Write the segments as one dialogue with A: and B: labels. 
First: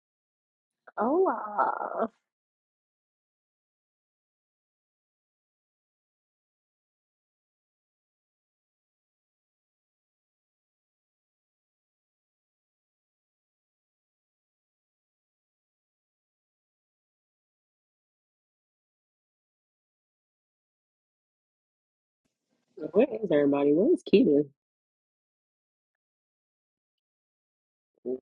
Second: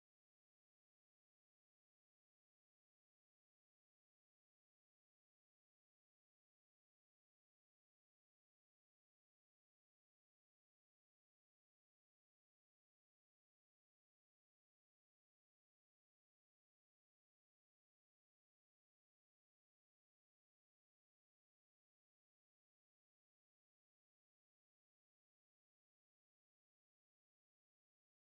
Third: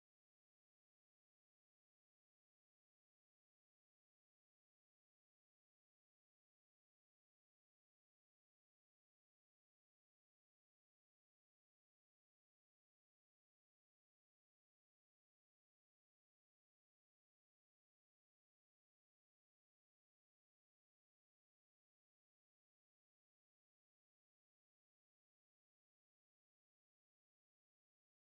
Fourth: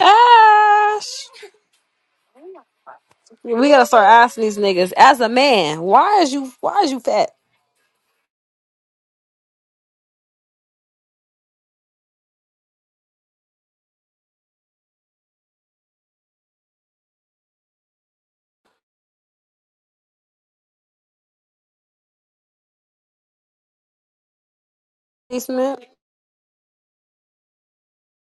A: Ash.
B: Hola.
A: We gotta start asking these niggas as a man, why is you why is you fat?
B: Where is everybody? Where is Keita?
A: Basement
B: Is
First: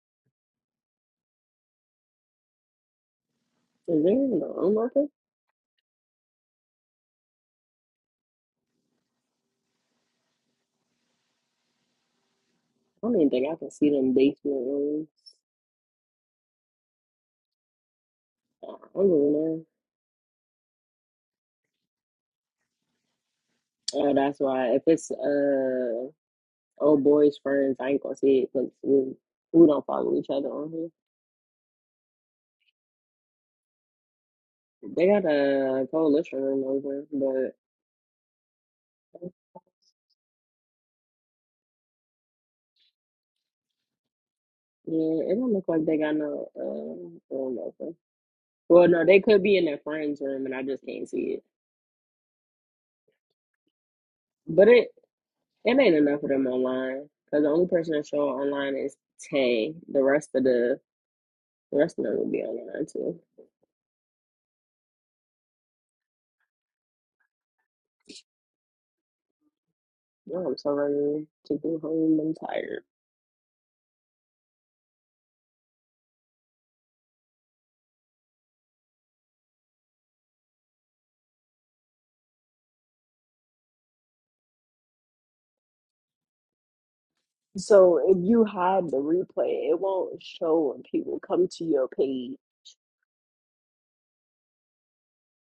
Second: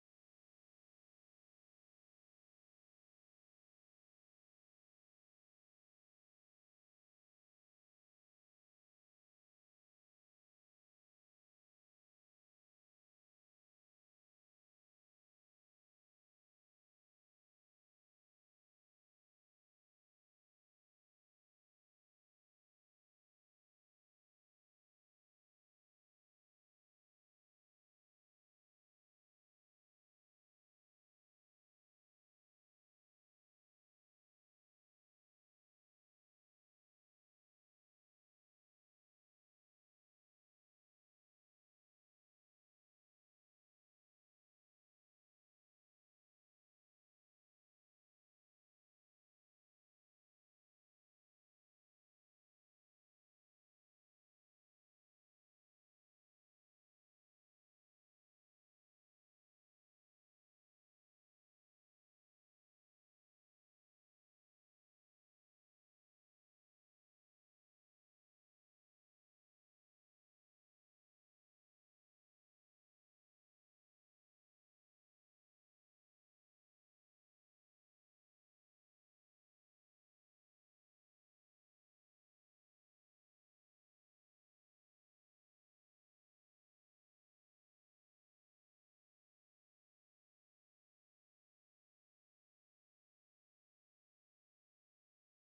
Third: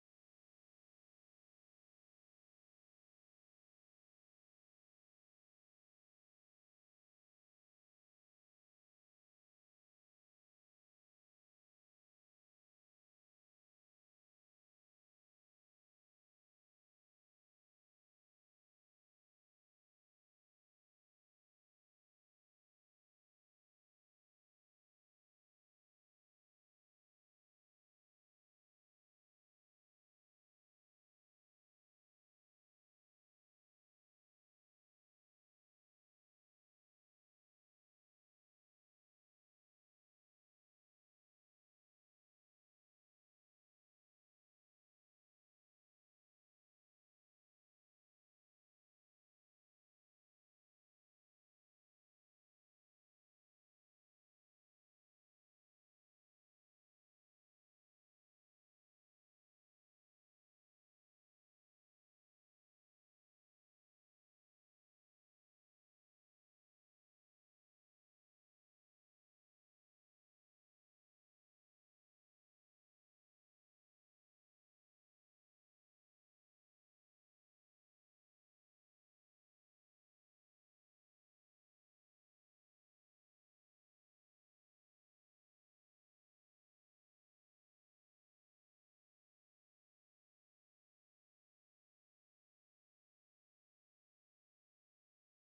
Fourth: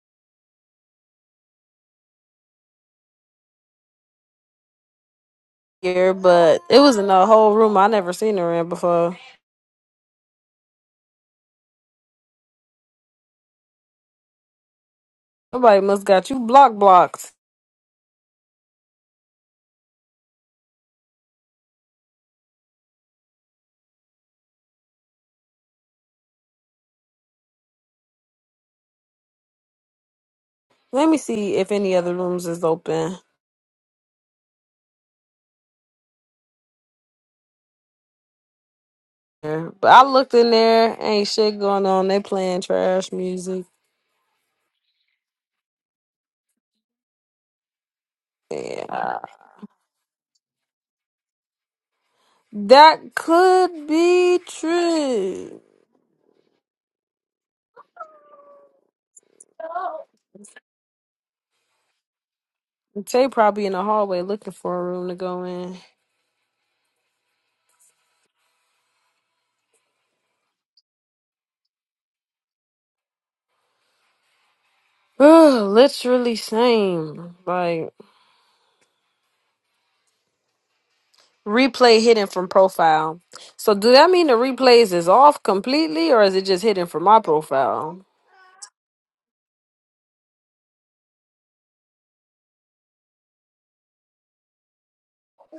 B: there a room open?
A: here, but it was in a whole room I never seen her in before.
B: I don't even think I can see them basement rooms.
A: Nobody must got you block blocked.
B: I don't really know. Uh, that's why if it's uh old boys friends, I ain't gonna see it because we, we don't follow each other on here.
A: Let me see if any other rooms is open.
B: They got a coalition room over, but
A: But I looked in there, ain't shit going on. They playing trash music.
B: yeah, it don't look like they got no uh room open. Well, no,
A: Yeah.
B: they could be in their friends room, and I just can't see it.
A: That could be
B: But it
A: true.
B: It ain't enough of them online because the only person that show online is Tay. The rest of the the rest of them will be online too.
A: Tay probably in the hallway looking for a room to go in.
B: Oh, I'm so ready to go home. I'm tired.
A: Ugh, Literally same. Like replay hidden from profile. So do that mean the replays is off completely or is it just hidden from my
B: So
A: profile?
B: if you hide the replay, it won't show when people come to your page.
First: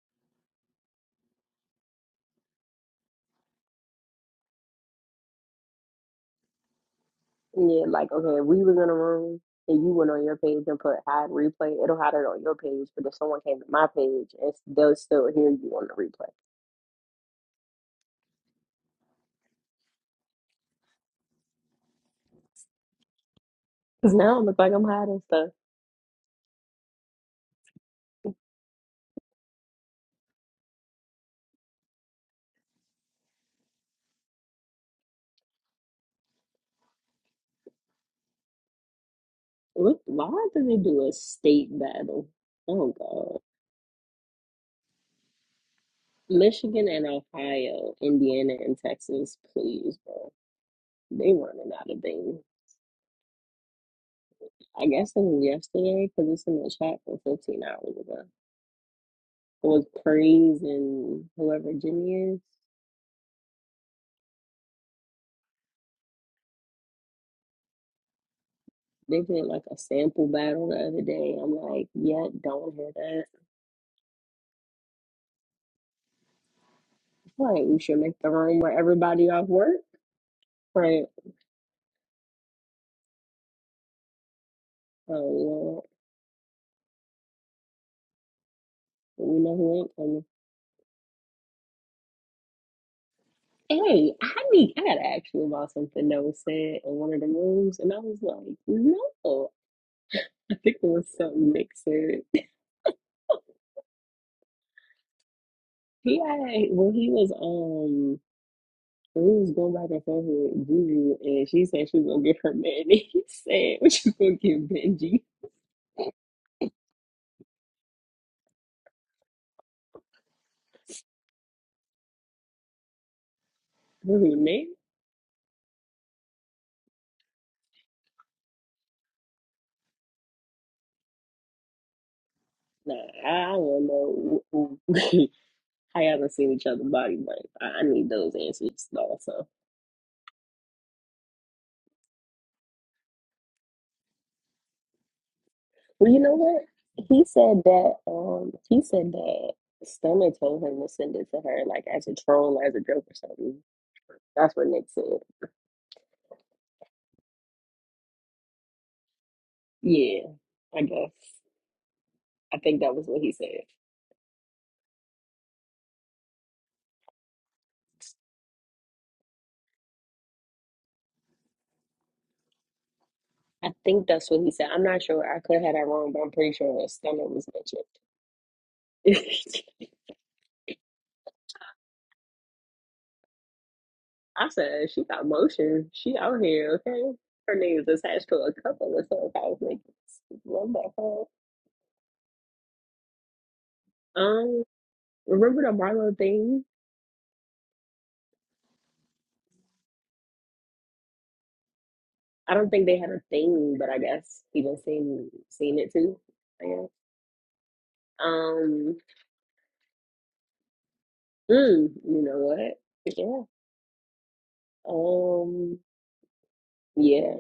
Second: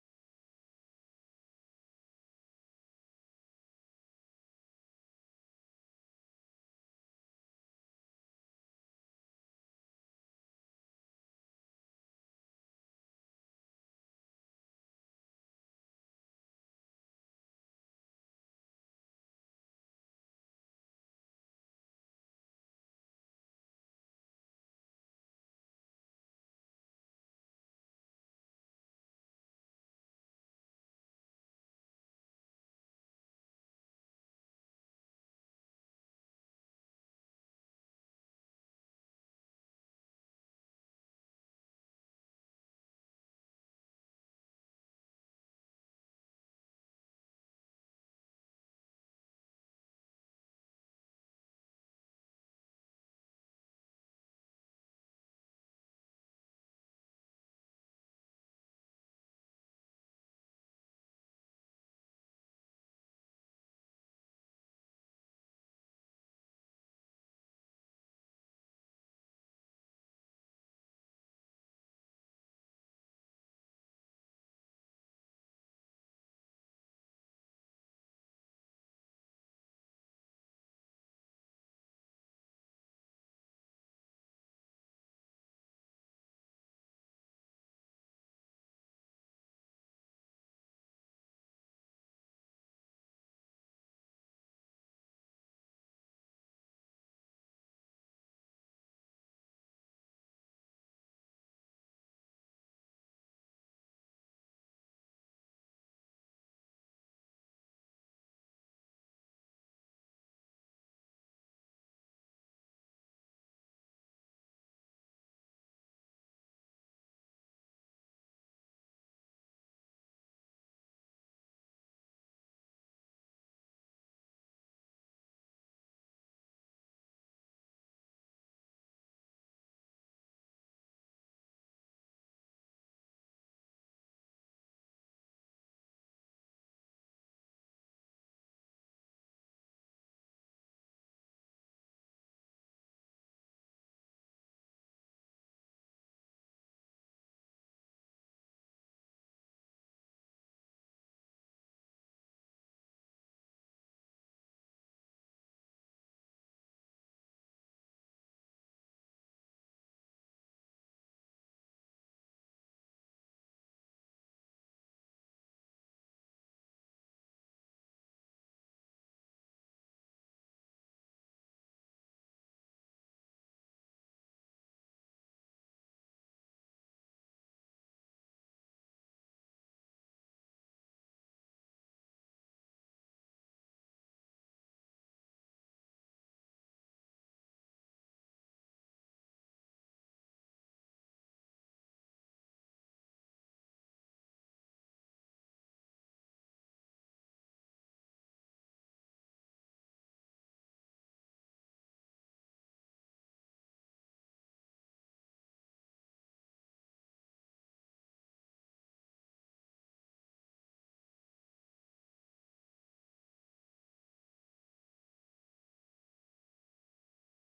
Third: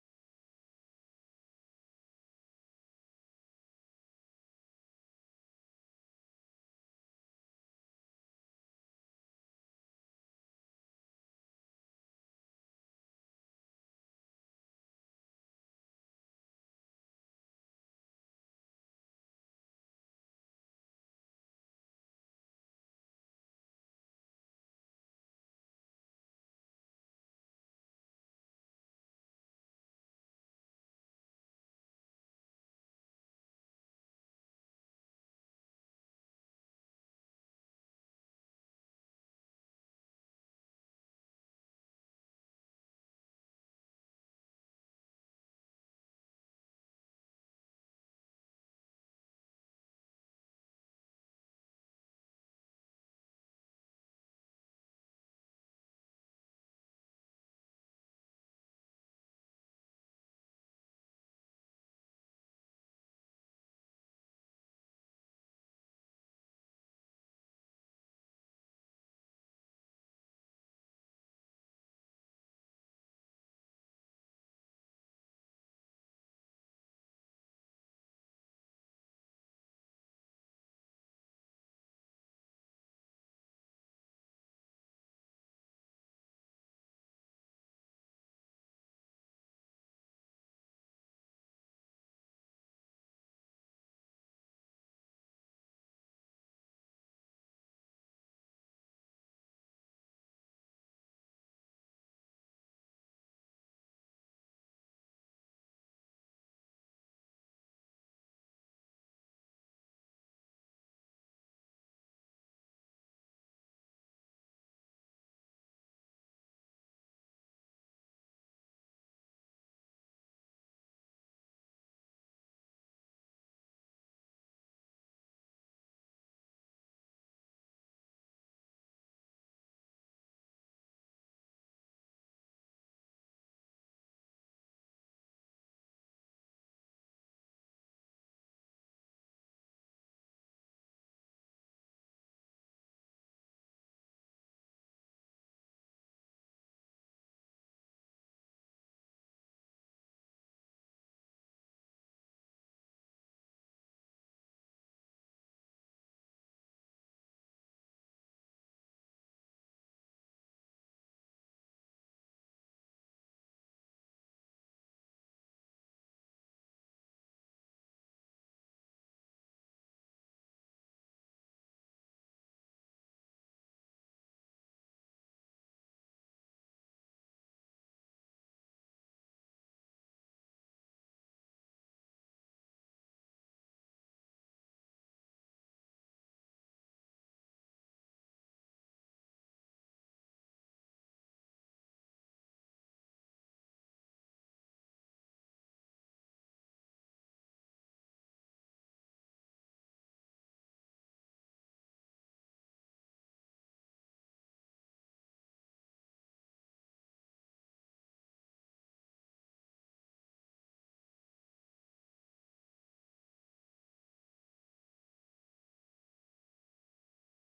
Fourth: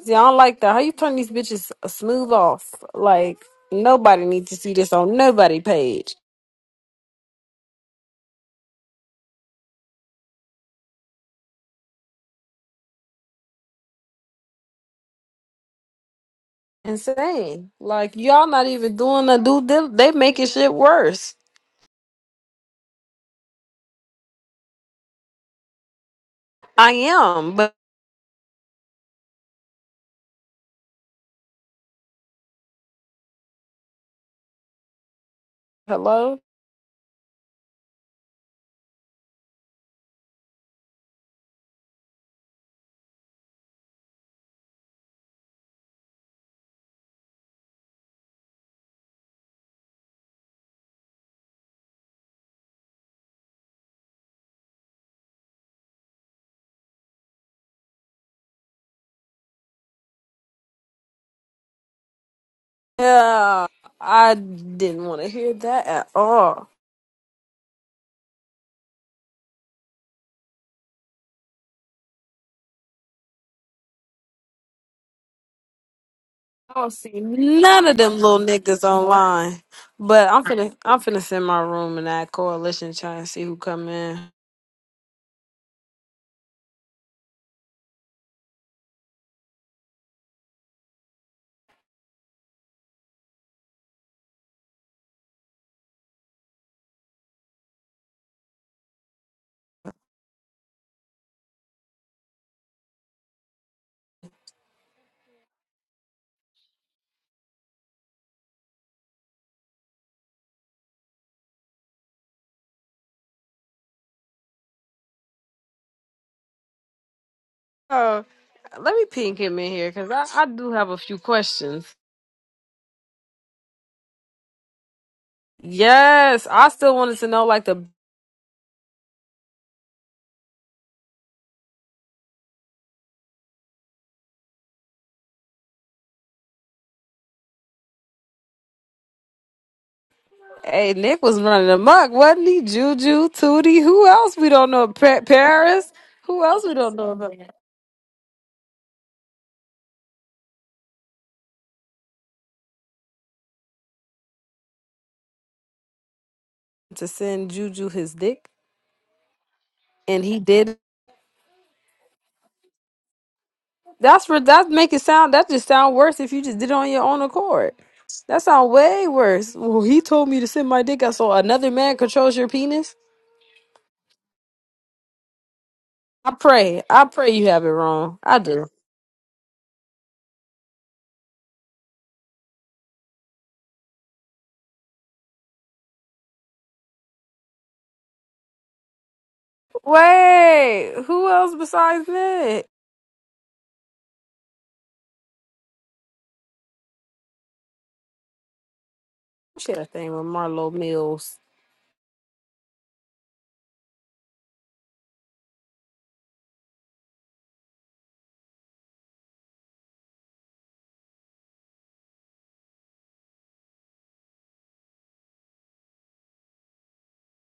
A: See, I don't like that. How you turn these bitches smooth off? Like nobody needs to see this on nobody page.
B: Yeah, like okay, if we was in a room and you went on your page and put hide replay. It'll hide it on your page, but if someone came to my page, and they'll still hear you on the replay.
A: Insane. Like y'all not even doing the due dil- they making shit worse.
B: Cause now it looks like I'm hiding stuff.
A: I am, but hello?
B: Look, why did they do a state battle? Oh God. Michigan and Ohio, Indiana and Texas, please, bro. They running out of things. I guess it was yesterday because it's in the chat from 15 hours ago. It was Praise and whoever Jimmy is.
A: Yeah. I didn't want to hear that at all.
B: They did like a sample battle the other day. I'm like, yeah, don't hear that.
A: I don't see
B: Like, we
A: none of
B: should make
A: them
B: the
A: little
B: room where
A: niggas
B: everybody off
A: online.
B: work.
A: But I'm finna I'm
B: Right.
A: finna send my room in that coalition try and see who come in.
B: Oh, yeah. We know who ain't coming. Hey, I need I gotta ask you about something that was said in one of the rooms, and I was like, no. think it was something Nixon. He had when he was um when he was going back and forth with Juju and she said she was gonna get her man and he said what you gonna give Benji?
A: Oh, let me ping him in here because I, I do have a few questions.
B: Who name?
A: Yes, I still wanted to know like the
B: Nah, I don't know who- who- how y'all done seen each other's body, but I, I need those answers also.
A: hey Nick was running amok, wasn't he? Juju, Tootie, who else we don't know? Pa- Paris,
B: Well you know
A: who
B: what?
A: else we don't know
B: He
A: about?
B: said that um he said that Stunner told him to send it to her like as a troll, as a joke or something. That's what Nick said.
A: To send Juju his dick,
B: Yeah,
A: and he did.
B: I guess. I think that was what he said.
A: That's for that make it sound that just sound worse if you just did it on your own accord. That sound way worse. Well, he told me to send my dick out so another man controls your penis.
B: I think that's what he said. I'm not sure. I could have had that wrong, but I'm
A: I
B: pretty sure
A: pray.
B: his
A: I
B: stomach
A: pray
B: was
A: you have it wrong. I do.
B: mentioned. I said she got motion. She out here, okay? Her name is attached to a couple of stuff I was making. Love that
A: Wait,
B: part.
A: who else besides Nick?
B: Um, remember the Marlo thing?
A: She had a thing with Marlo Mills.
B: I don't think they had a thing, but I guess people seen seen it too. I guess. Um, mm, you know what? Yeah. Um, yeah.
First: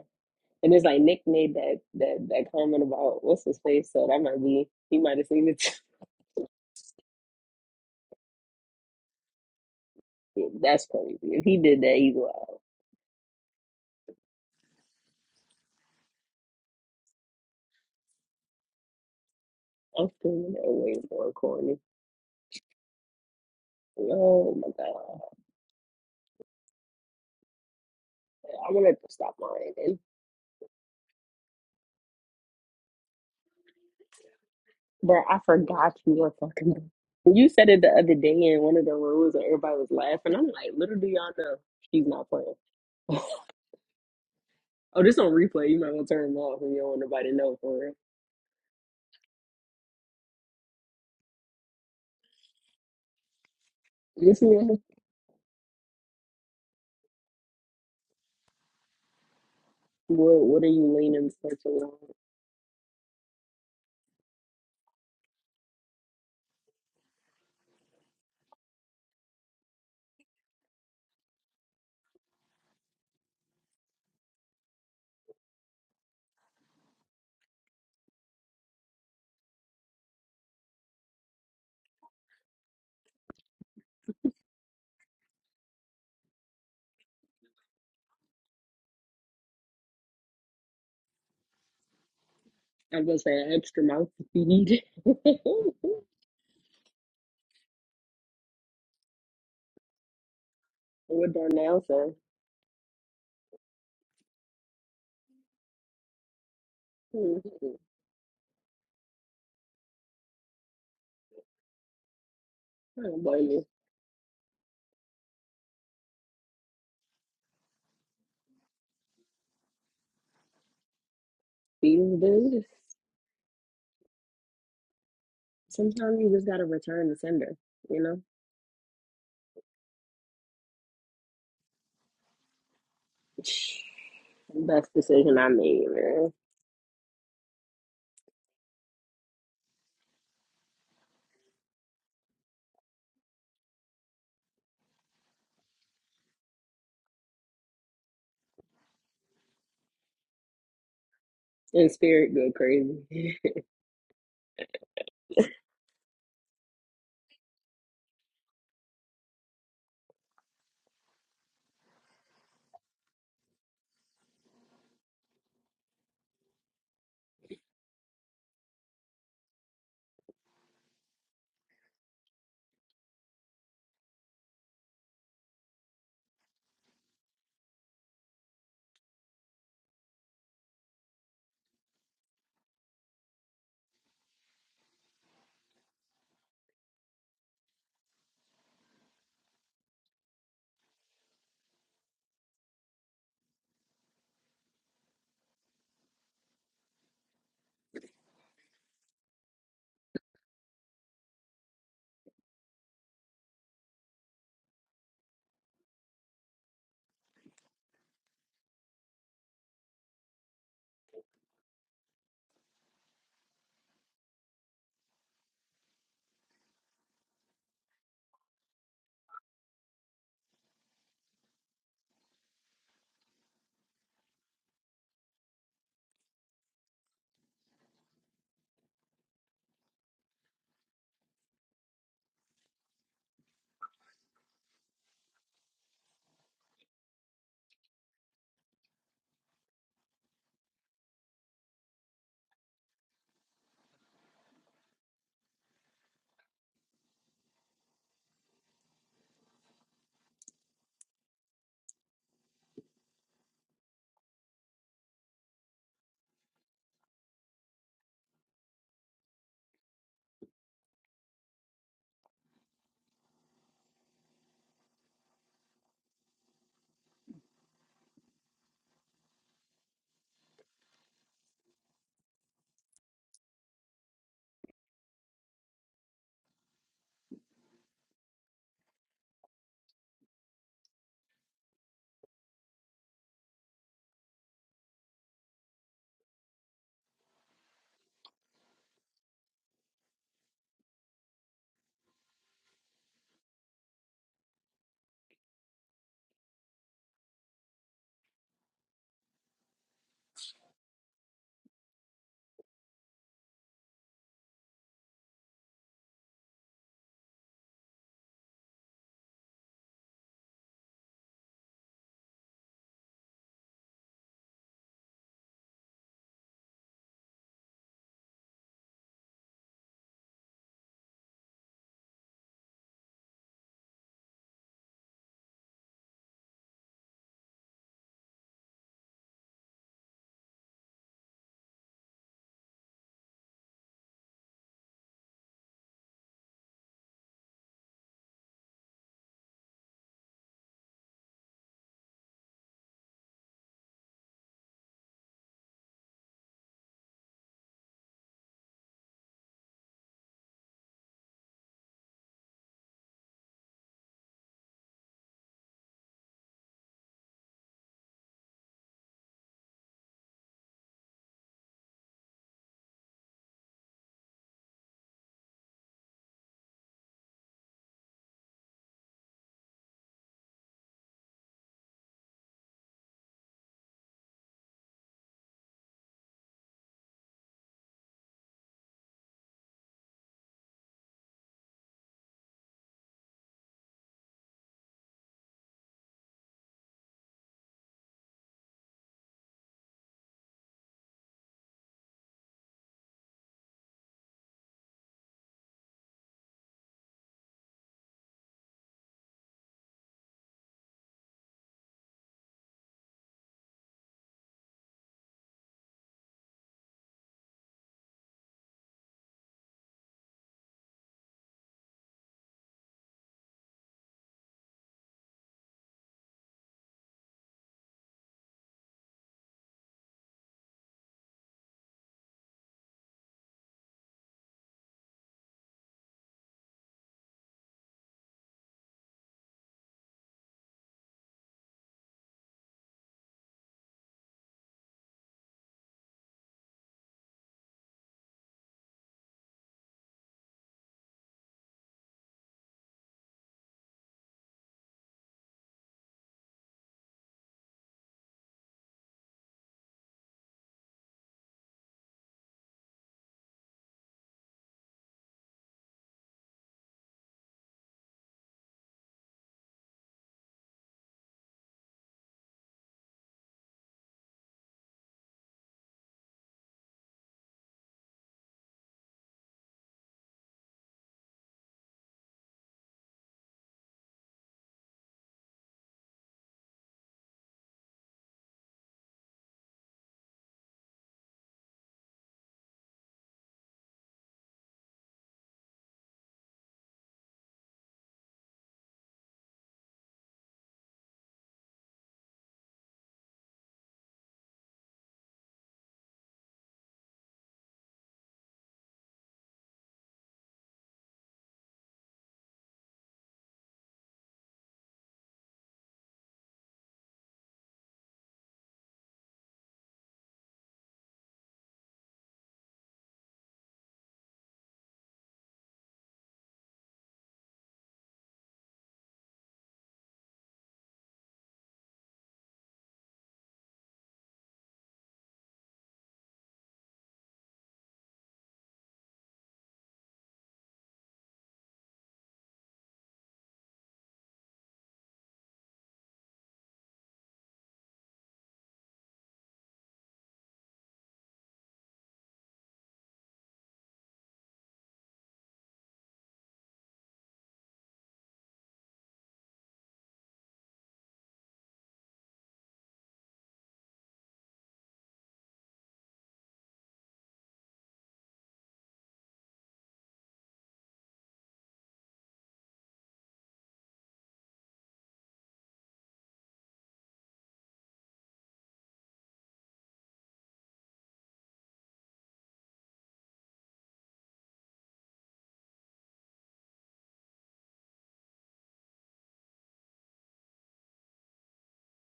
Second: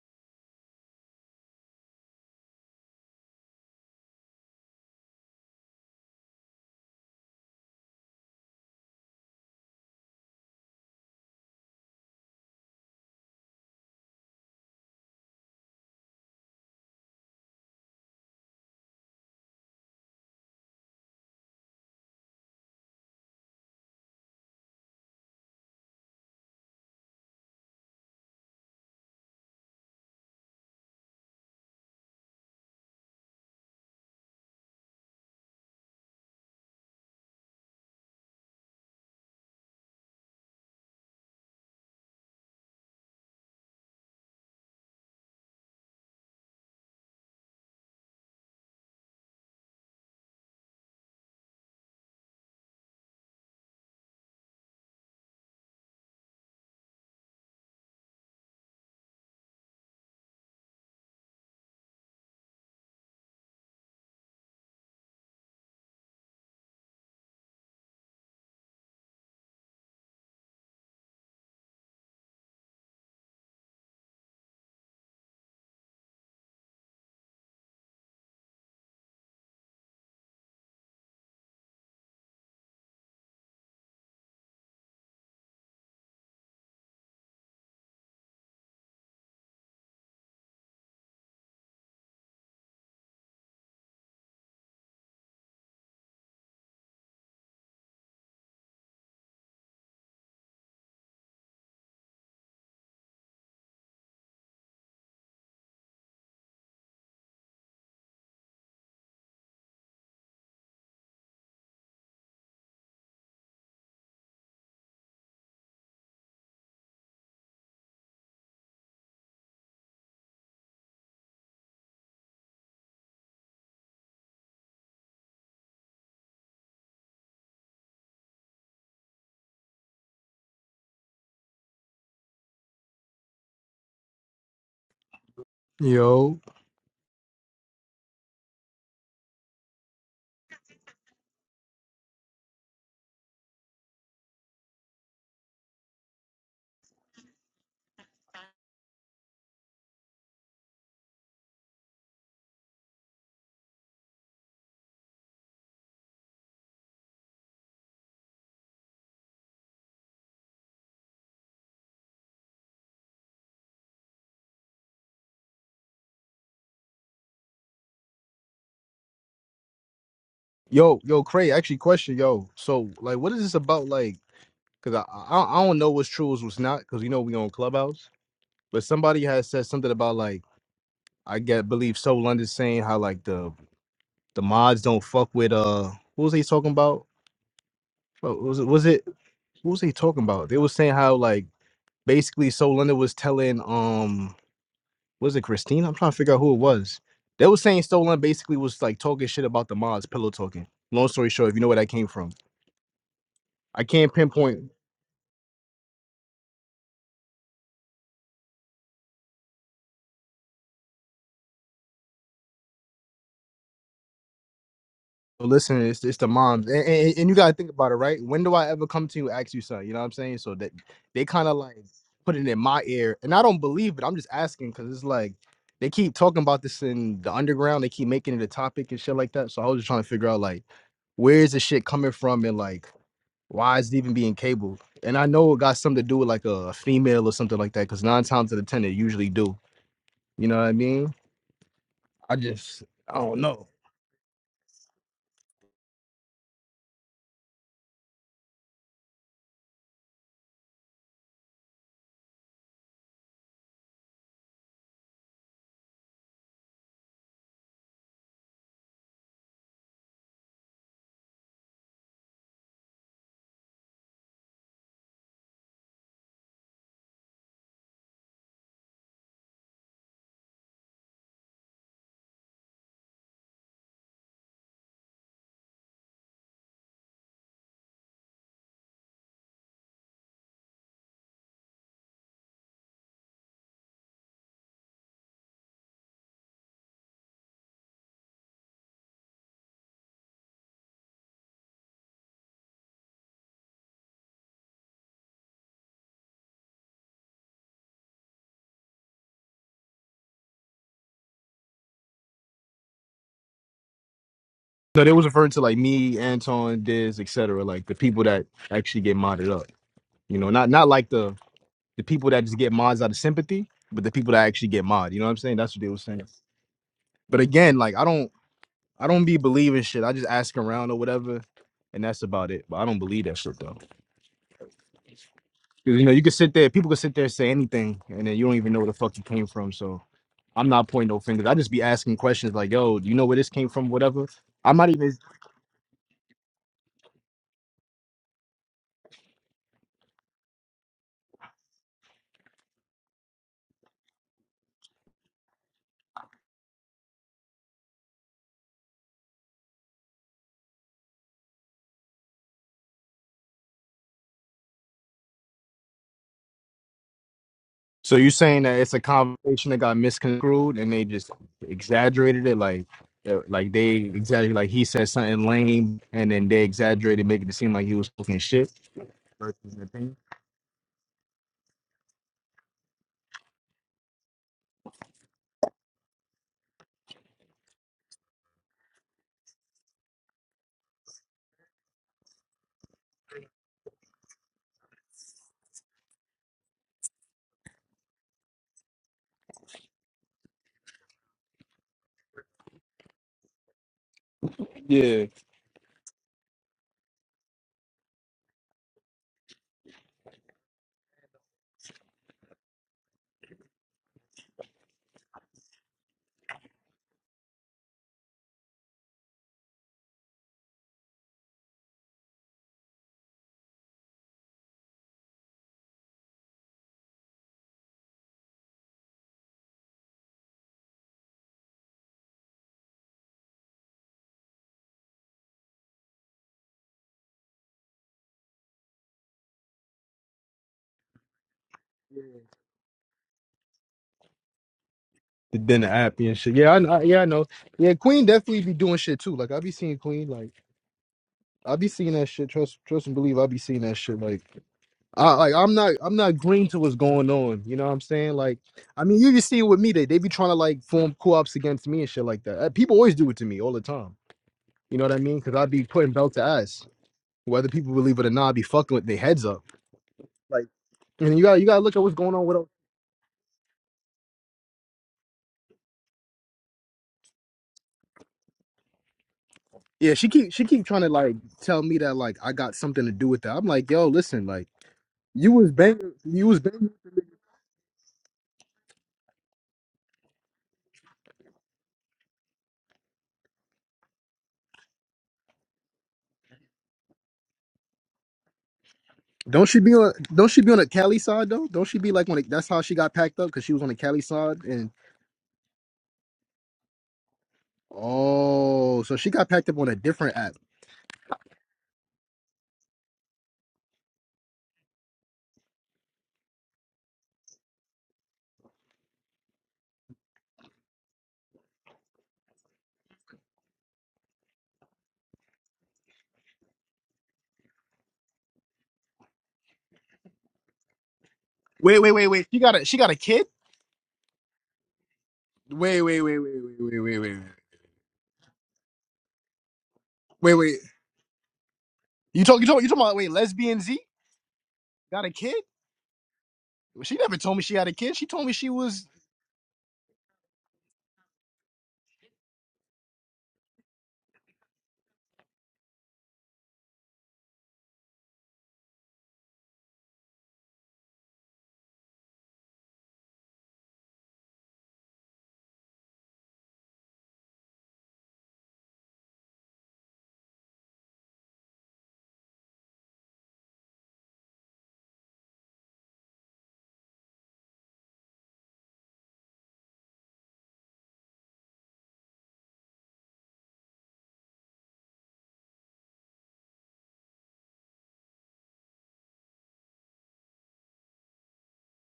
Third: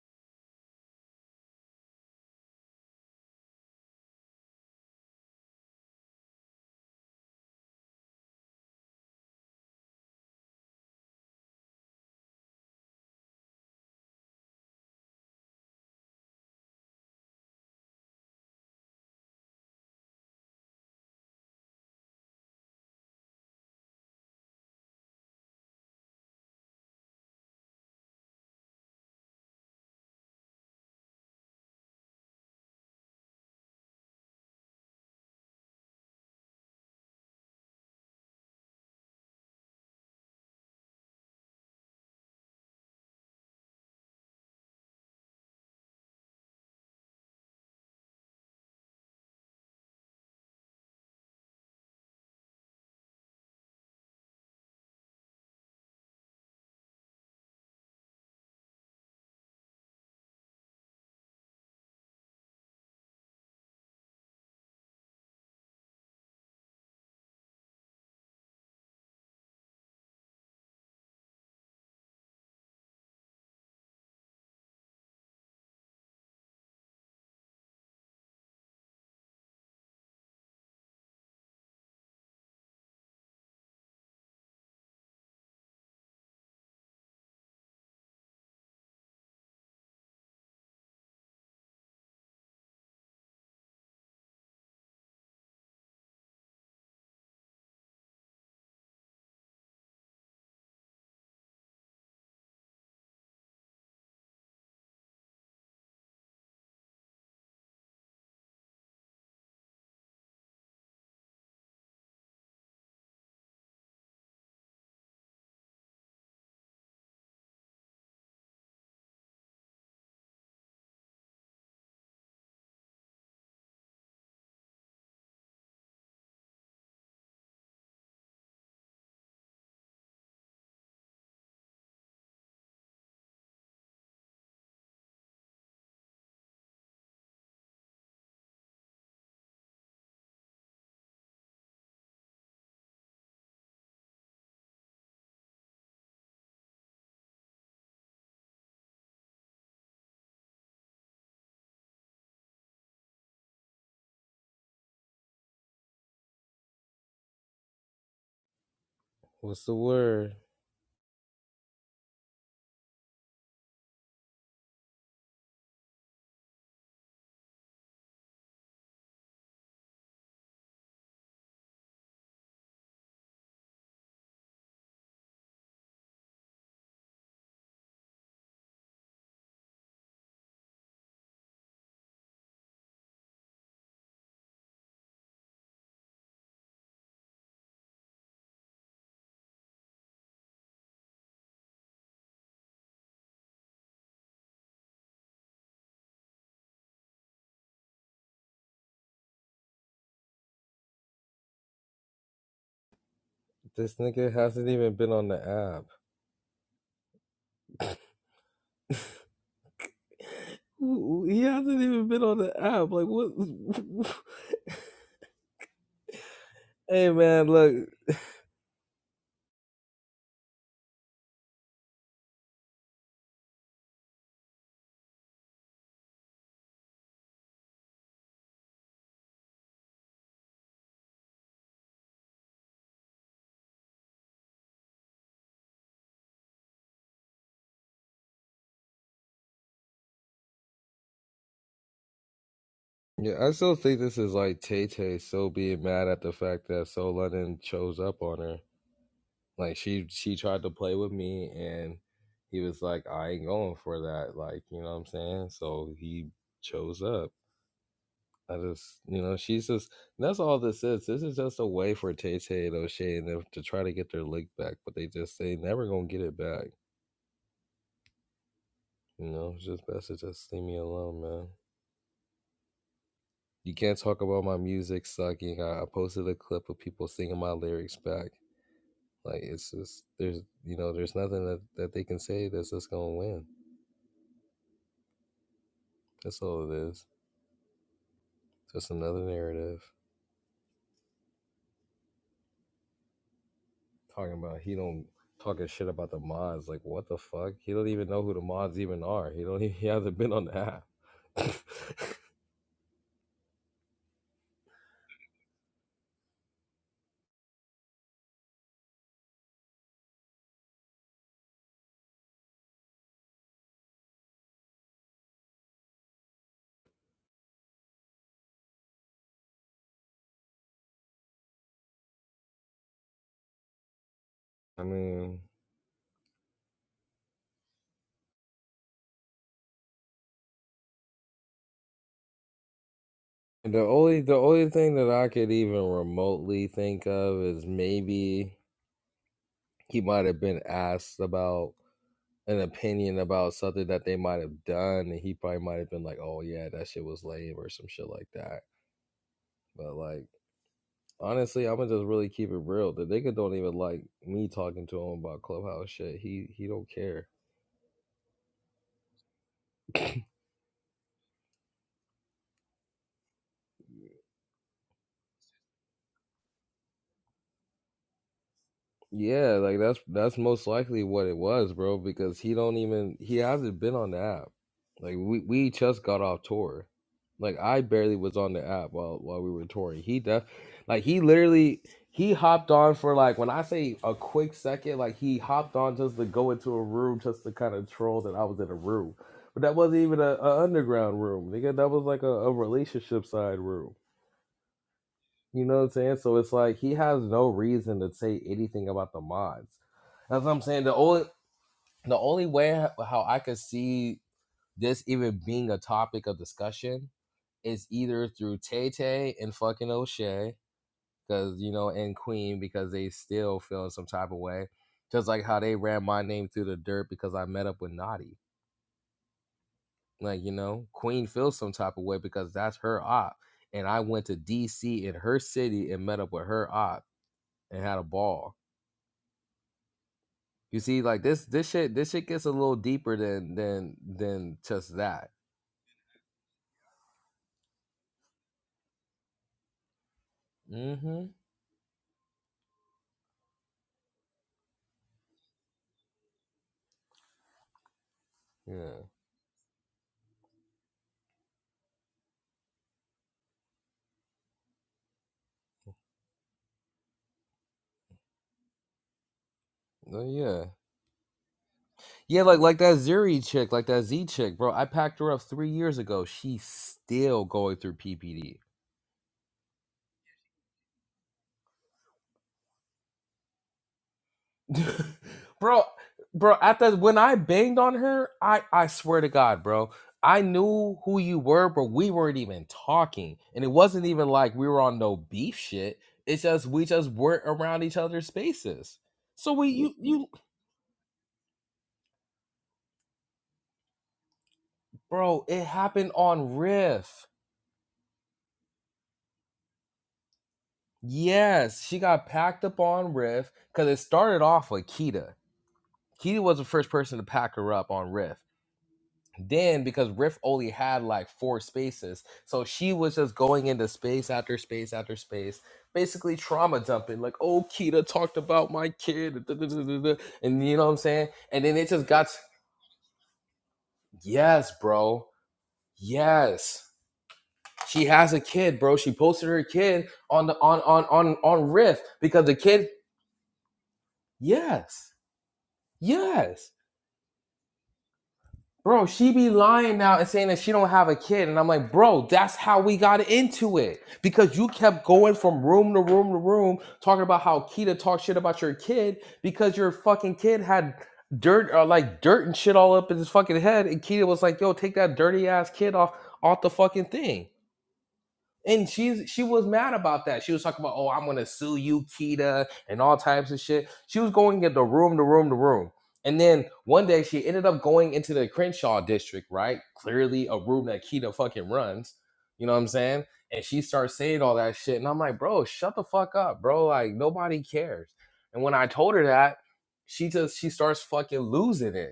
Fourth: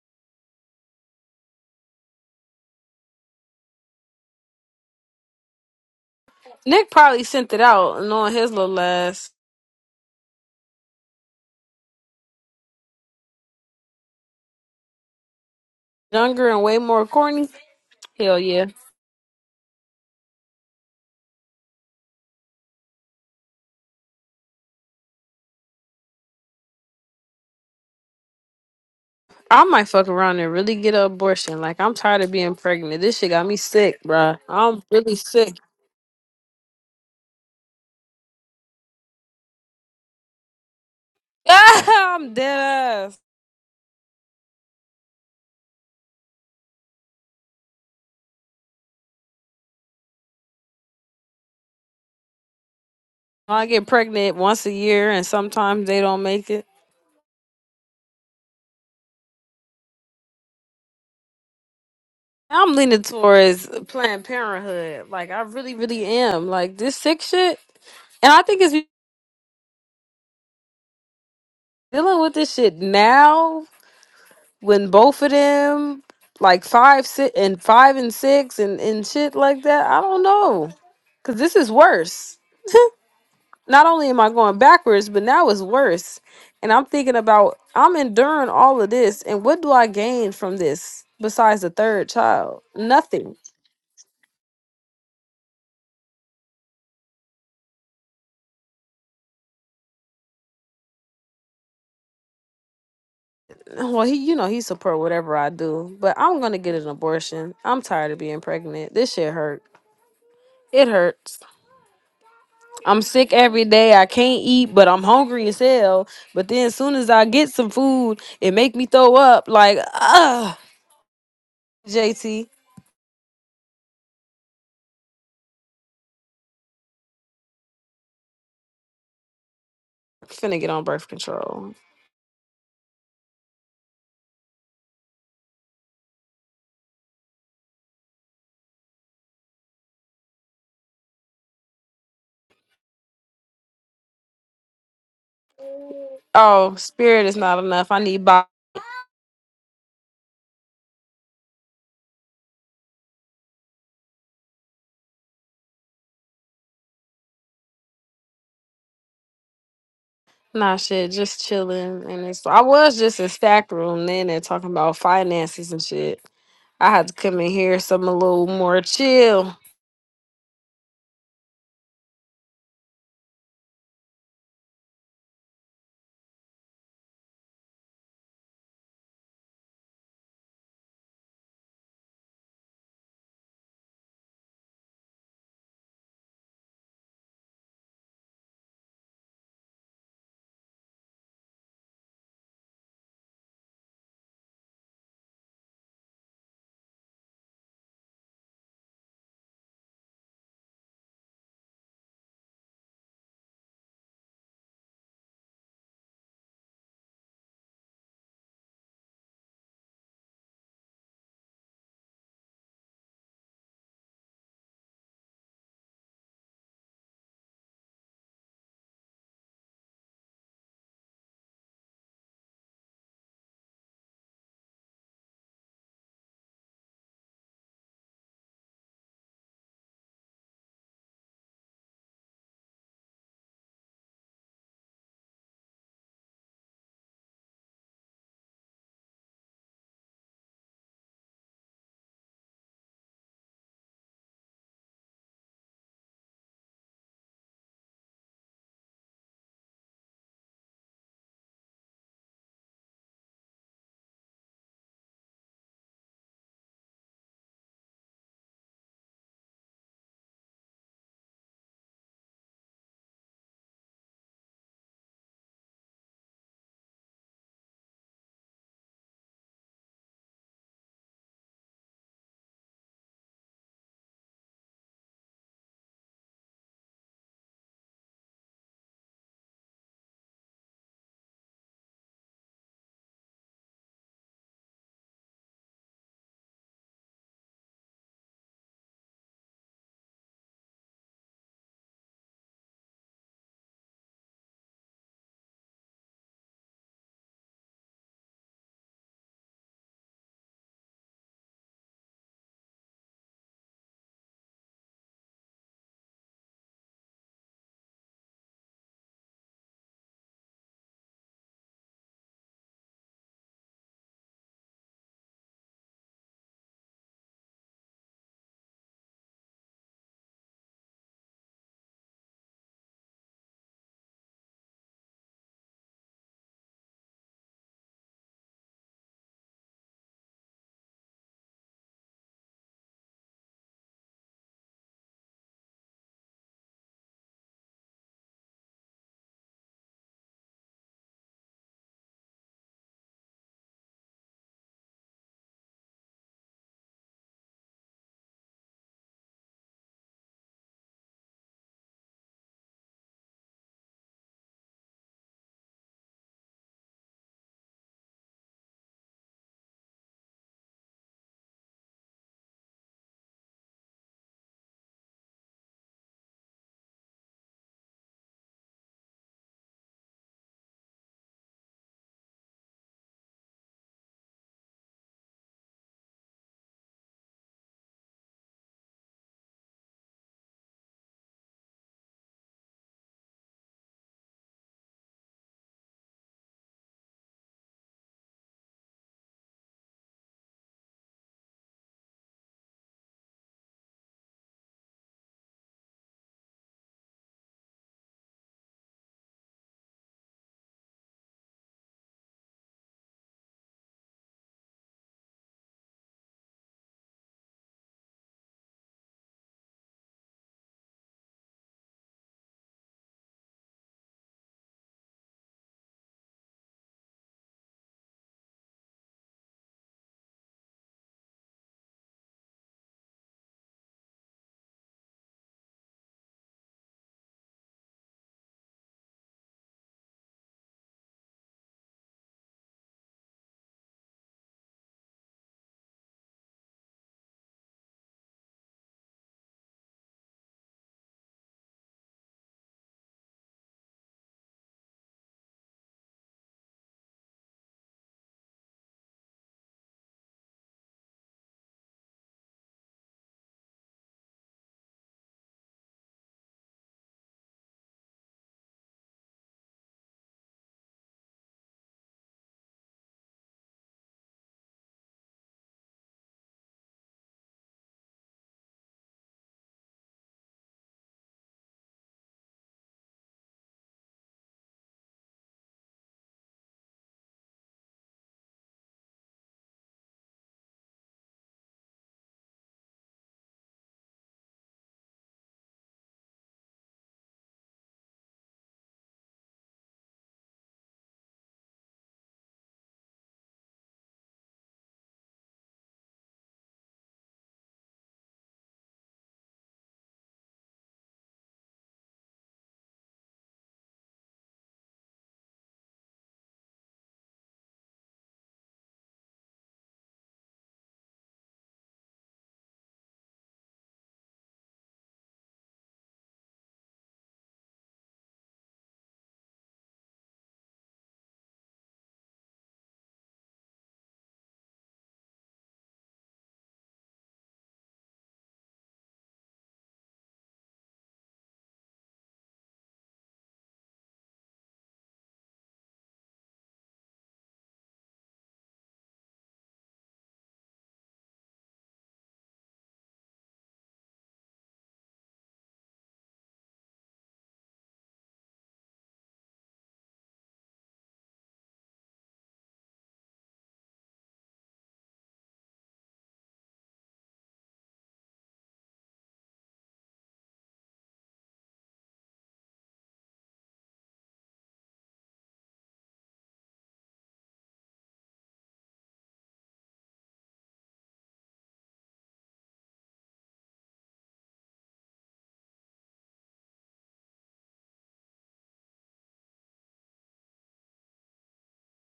B: And it's like Nick made that that that comment about what's his face, so that might be he might have seen it.
A: Nick probably sent it out knowing his little ass.
B: That's crazy. If he did that, he's wild.
A: Younger and way more corny. Hell yeah.
B: I'm feeling that way more corny. Oh my god, I wanted to stop
A: I
B: lying,
A: might
B: and
A: fuck around and really get an abortion. Like I'm tired of being pregnant. This shit got me sick, bruh. I'm really
B: bro, I
A: sick.
B: forgot you were fucking. You said it the other day in one of the rooms, and everybody was laughing. I'm like, little do y'all know, she's not
A: I'm
B: playing.
A: dead ass.
B: oh, this on replay. You might want to turn them off if you don't want nobody to know for real.
A: I get pregnant
B: This
A: once a
B: one,
A: year, and sometimes they don't make it.
B: what what are you leaning such on?
A: I'm leaning towards Planned Parenthood. Like I really, really am. Like this sick shit, and I think it's dealing with this shit now when both of them, like five, six, and five and six, and and shit like that. I don't know, cause this is worse. not only am I going backwards, but now it's worse. And I'm thinking about I'm enduring all of this, and what do I gain from this besides the third child?
B: I was gonna say
A: Nothing.
B: an extra mouth to feed. With Darnell said,
A: Well, he, you know, he support whatever I do, but I'm gonna get an
B: "Hmm,
A: abortion. I'm
B: I
A: tired of being pregnant. This shit hurt. It hurts. I'm
B: don't
A: sick
B: blame you.
A: every day. I can't eat, but I'm hungry as hell. But then, as soon as I get some food, it make me throw up. Like, ah,
B: Feeding
A: JT,
B: dude. Sometimes you just gotta return the sender. You know,
A: finna get on birth control.
B: best decision I made, man.
C: Yo,
A: Oh, spirit is not enough. I need body.
B: And spirit go crazy.
D: What's the word?
A: Nah, shit, just chilling. And it's, I was just in stack room then and talking about finances and shit. I had to come in here, something a little more chill.
C: yo, yo, Cray. Actually, question, yo. So, like, what is this about? Like, cause I, I, I don't know what's true is what's not, cause you know we on Clubhouse. But somebody has said something about like I get believe so London saying how like the the mods don't fuck with uh what was he talking about? What was it? Was it? What was he talking about? They was saying how like basically so London was telling um was it Christina? I'm trying to figure out who it was. They was saying So London basically was like talking shit about the mods, pillow talking. Long story short, if you know where that came from. I
D: This
C: can't
D: nigga
C: pinpoint
D: hasn't even been on the app. He hasn't even been on the app. Like what?
C: listen, it's, it's the moms, and,
D: hey
C: and, and you
D: man,
C: gotta think
D: look.
C: about it, right? When do I ever come to you and ask you something? You know what I'm saying? So that they kind of like put it in my ear, and I don't believe it. I'm just asking because it's like they keep talking about this in the underground. They keep making it a topic and shit like that. So I was just trying to figure out like where is the shit coming from and like why is it even being cabled? And I know it got something to do with like a female or something like that because nine times out of ten they usually do. You know what I mean? I just I don't
D: Yeah, I
C: know.
D: still think this is like Tay Tay still being mad at the fact that So London chose up on her. Like she she tried to play with me and he was like, I ain't going for that. Like, you know what I'm saying? So he chose up. I just, you know, she's just, that's all this is. This is just a way for Tay Tay and O'Shea and them to try to get their lick back, but they just, they never gonna get it back. You know, it's just best to just leave me alone, man. You can't talk about my music sucking. I, I posted a clip of people singing my lyrics back. Like, it's just, there's, you know, there's nothing that, that they can say that's just gonna win. That's all it is. Just another narrative. talking about he don't talking shit about the mods. Like what the fuck? He don't even know who the mods even are. He don't. He hasn't been on the app.
C: No, they was referring to like me, Anton, Diz, etc. Like the people that actually get modded up. You know, not not like the the people that just get mods out of sympathy, but the people that actually get mod. You know what I'm saying? That's what they was saying. But again, like I don't I don't be believing shit. I just ask around or whatever, and that's about it. But I don't believe that shit though.
D: I mean,
C: 'Cause, you know, you can sit there, people can sit there and say anything, and then you don't even know where the fuck you came from. So I'm not pointing no fingers. I just be asking questions like, yo, do you know where this came
D: the
C: from?
D: only
C: Whatever.
D: the only
C: I might
D: thing that
C: even
D: I could even remotely think of is maybe he might have been asked about an opinion about something that they might have done, and he probably might have been like, "Oh yeah, that shit was lame" or some shit like that. But like. Honestly, I'ma just really keep it real. The nigga don't even like me talking to him about clubhouse shit. He he don't care.
C: So you saying that it's a conversation that got misconstrued and they just exaggerated it, like, uh, like they exaggerated, like he said something lame, and then they exaggerated, making it seem like he was talking shit
D: Yeah,
C: versus
D: like
C: an
D: that's
C: opinion.
D: that's most likely what it was, bro, because he don't even he hasn't been on the app. Like we we just got off tour. Like I barely was on the app while while we were touring. He def like he literally he hopped on for like when I say a quick second, like he hopped on just to go into a room just to kind of troll that I was in a room. But that wasn't even a, a underground room, nigga. That was like a, a relationship side room.
C: Yeah.
D: You know what I'm saying? So it's like he has no reason to say anything about the mods. That's what I'm saying. The only the only way ho- how I could see this even being a topic of discussion is either through Tay Tay and fucking O'Shea, because you know, and Queen because they still feeling some type of way, just like how they ran my name through the dirt because I met up with Naughty. Like you know, Queen feels some type of way because that's her op, and I went to D.C. in her city and met up with her op and had a ball You see, like this this shit this shit gets a little deeper than than than just that.
C: Then the app and shit. Yeah, I, I, yeah, I know. Yeah, Queen definitely be doing shit too. Like I be seeing Queen, like
D: Mm-hmm.
C: I be seeing that shit. Trust, trust and believe. I be seeing that shit. Like. I like I'm not I'm not green to what's going on. You know what I'm saying? Like,
D: Yeah.
C: I mean, you just see it with me. They they be trying to like form co-ops against me and shit like that. Uh, People always do it to me all the time. You know what I mean? Because i be putting belt to ass, whether people believe it or not. i be fucking with their heads up.
D: Oh yeah.
C: Like, and you got to you gotta look at what's going
D: Yeah,
C: on with.
D: like
C: her.
D: like that Zuri chick, like that Z chick, bro. I packed her up three years ago. She's still going through PPD.
C: Yeah, she keep she keep trying to like tell me that like I got something to do with that. I'm like, yo, listen, like you was
D: bro,
C: bang, you
D: bro,
C: was
D: at
C: bang.
D: the when I banged on her, I I swear to God, bro. I knew who you were, but we weren't even talking. And it wasn't even like we were on no beef shit. It's just we just weren't around each other's spaces. So
C: Don't
D: we
C: she
D: you
C: be on?
D: you
C: Don't she be on the Cali side though? Don't she be like when it, that's how she got packed up because she was on the Cali side
D: Bro, it happened on Riff.
C: Oh, so she got packed up on a different app.
D: Yes, she got packed up on Riff because it started off with Kita. Kita was the first person to pack her up on Riff. Then, because Riff only had like four spaces, so she was just going into space after space after space, basically trauma dumping. Like, oh, Kita talked about my kid, da, da, da, da, da," and you know what I'm saying. And then it
C: Wait,
D: just
C: wait,
D: got
C: wait, wait. She got a she got a kid?
D: yes, bro,
C: Wait, wait, wait, wait, wait,
D: yes.
C: wait, wait, wait,
D: She has a kid, bro. She posted her kid on
C: wait,
D: the
C: wait.
D: on on on on Riff
C: You
D: because the
C: talk you talk you
D: kid,
C: talking about wait, lesbian Z
D: yes,
C: got a kid?
D: yes,
C: Well, She never told me she had a kid. She told me she
D: bro.
C: was.
D: She be lying now and saying that she don't have a kid, and I'm like, bro, that's how we got into it because you kept going from room to room to room talking about how Kita talked shit about your kid because your fucking kid had dirt or like dirt and shit all up in his fucking head, and Kita was like, yo, take that dirty ass kid off off the fucking thing. And she's she was mad about that. She was talking about, oh, I'm gonna sue you, Kita, and all types of shit. She was going into room to room to room. And then one day she ended up going into the Crenshaw district, right? Clearly a room that Kita fucking runs. You know what I'm saying? And she starts saying all that shit. And I'm like, bro, shut the fuck up, bro. Like nobody cares. And when I told her that, she just she starts fucking losing it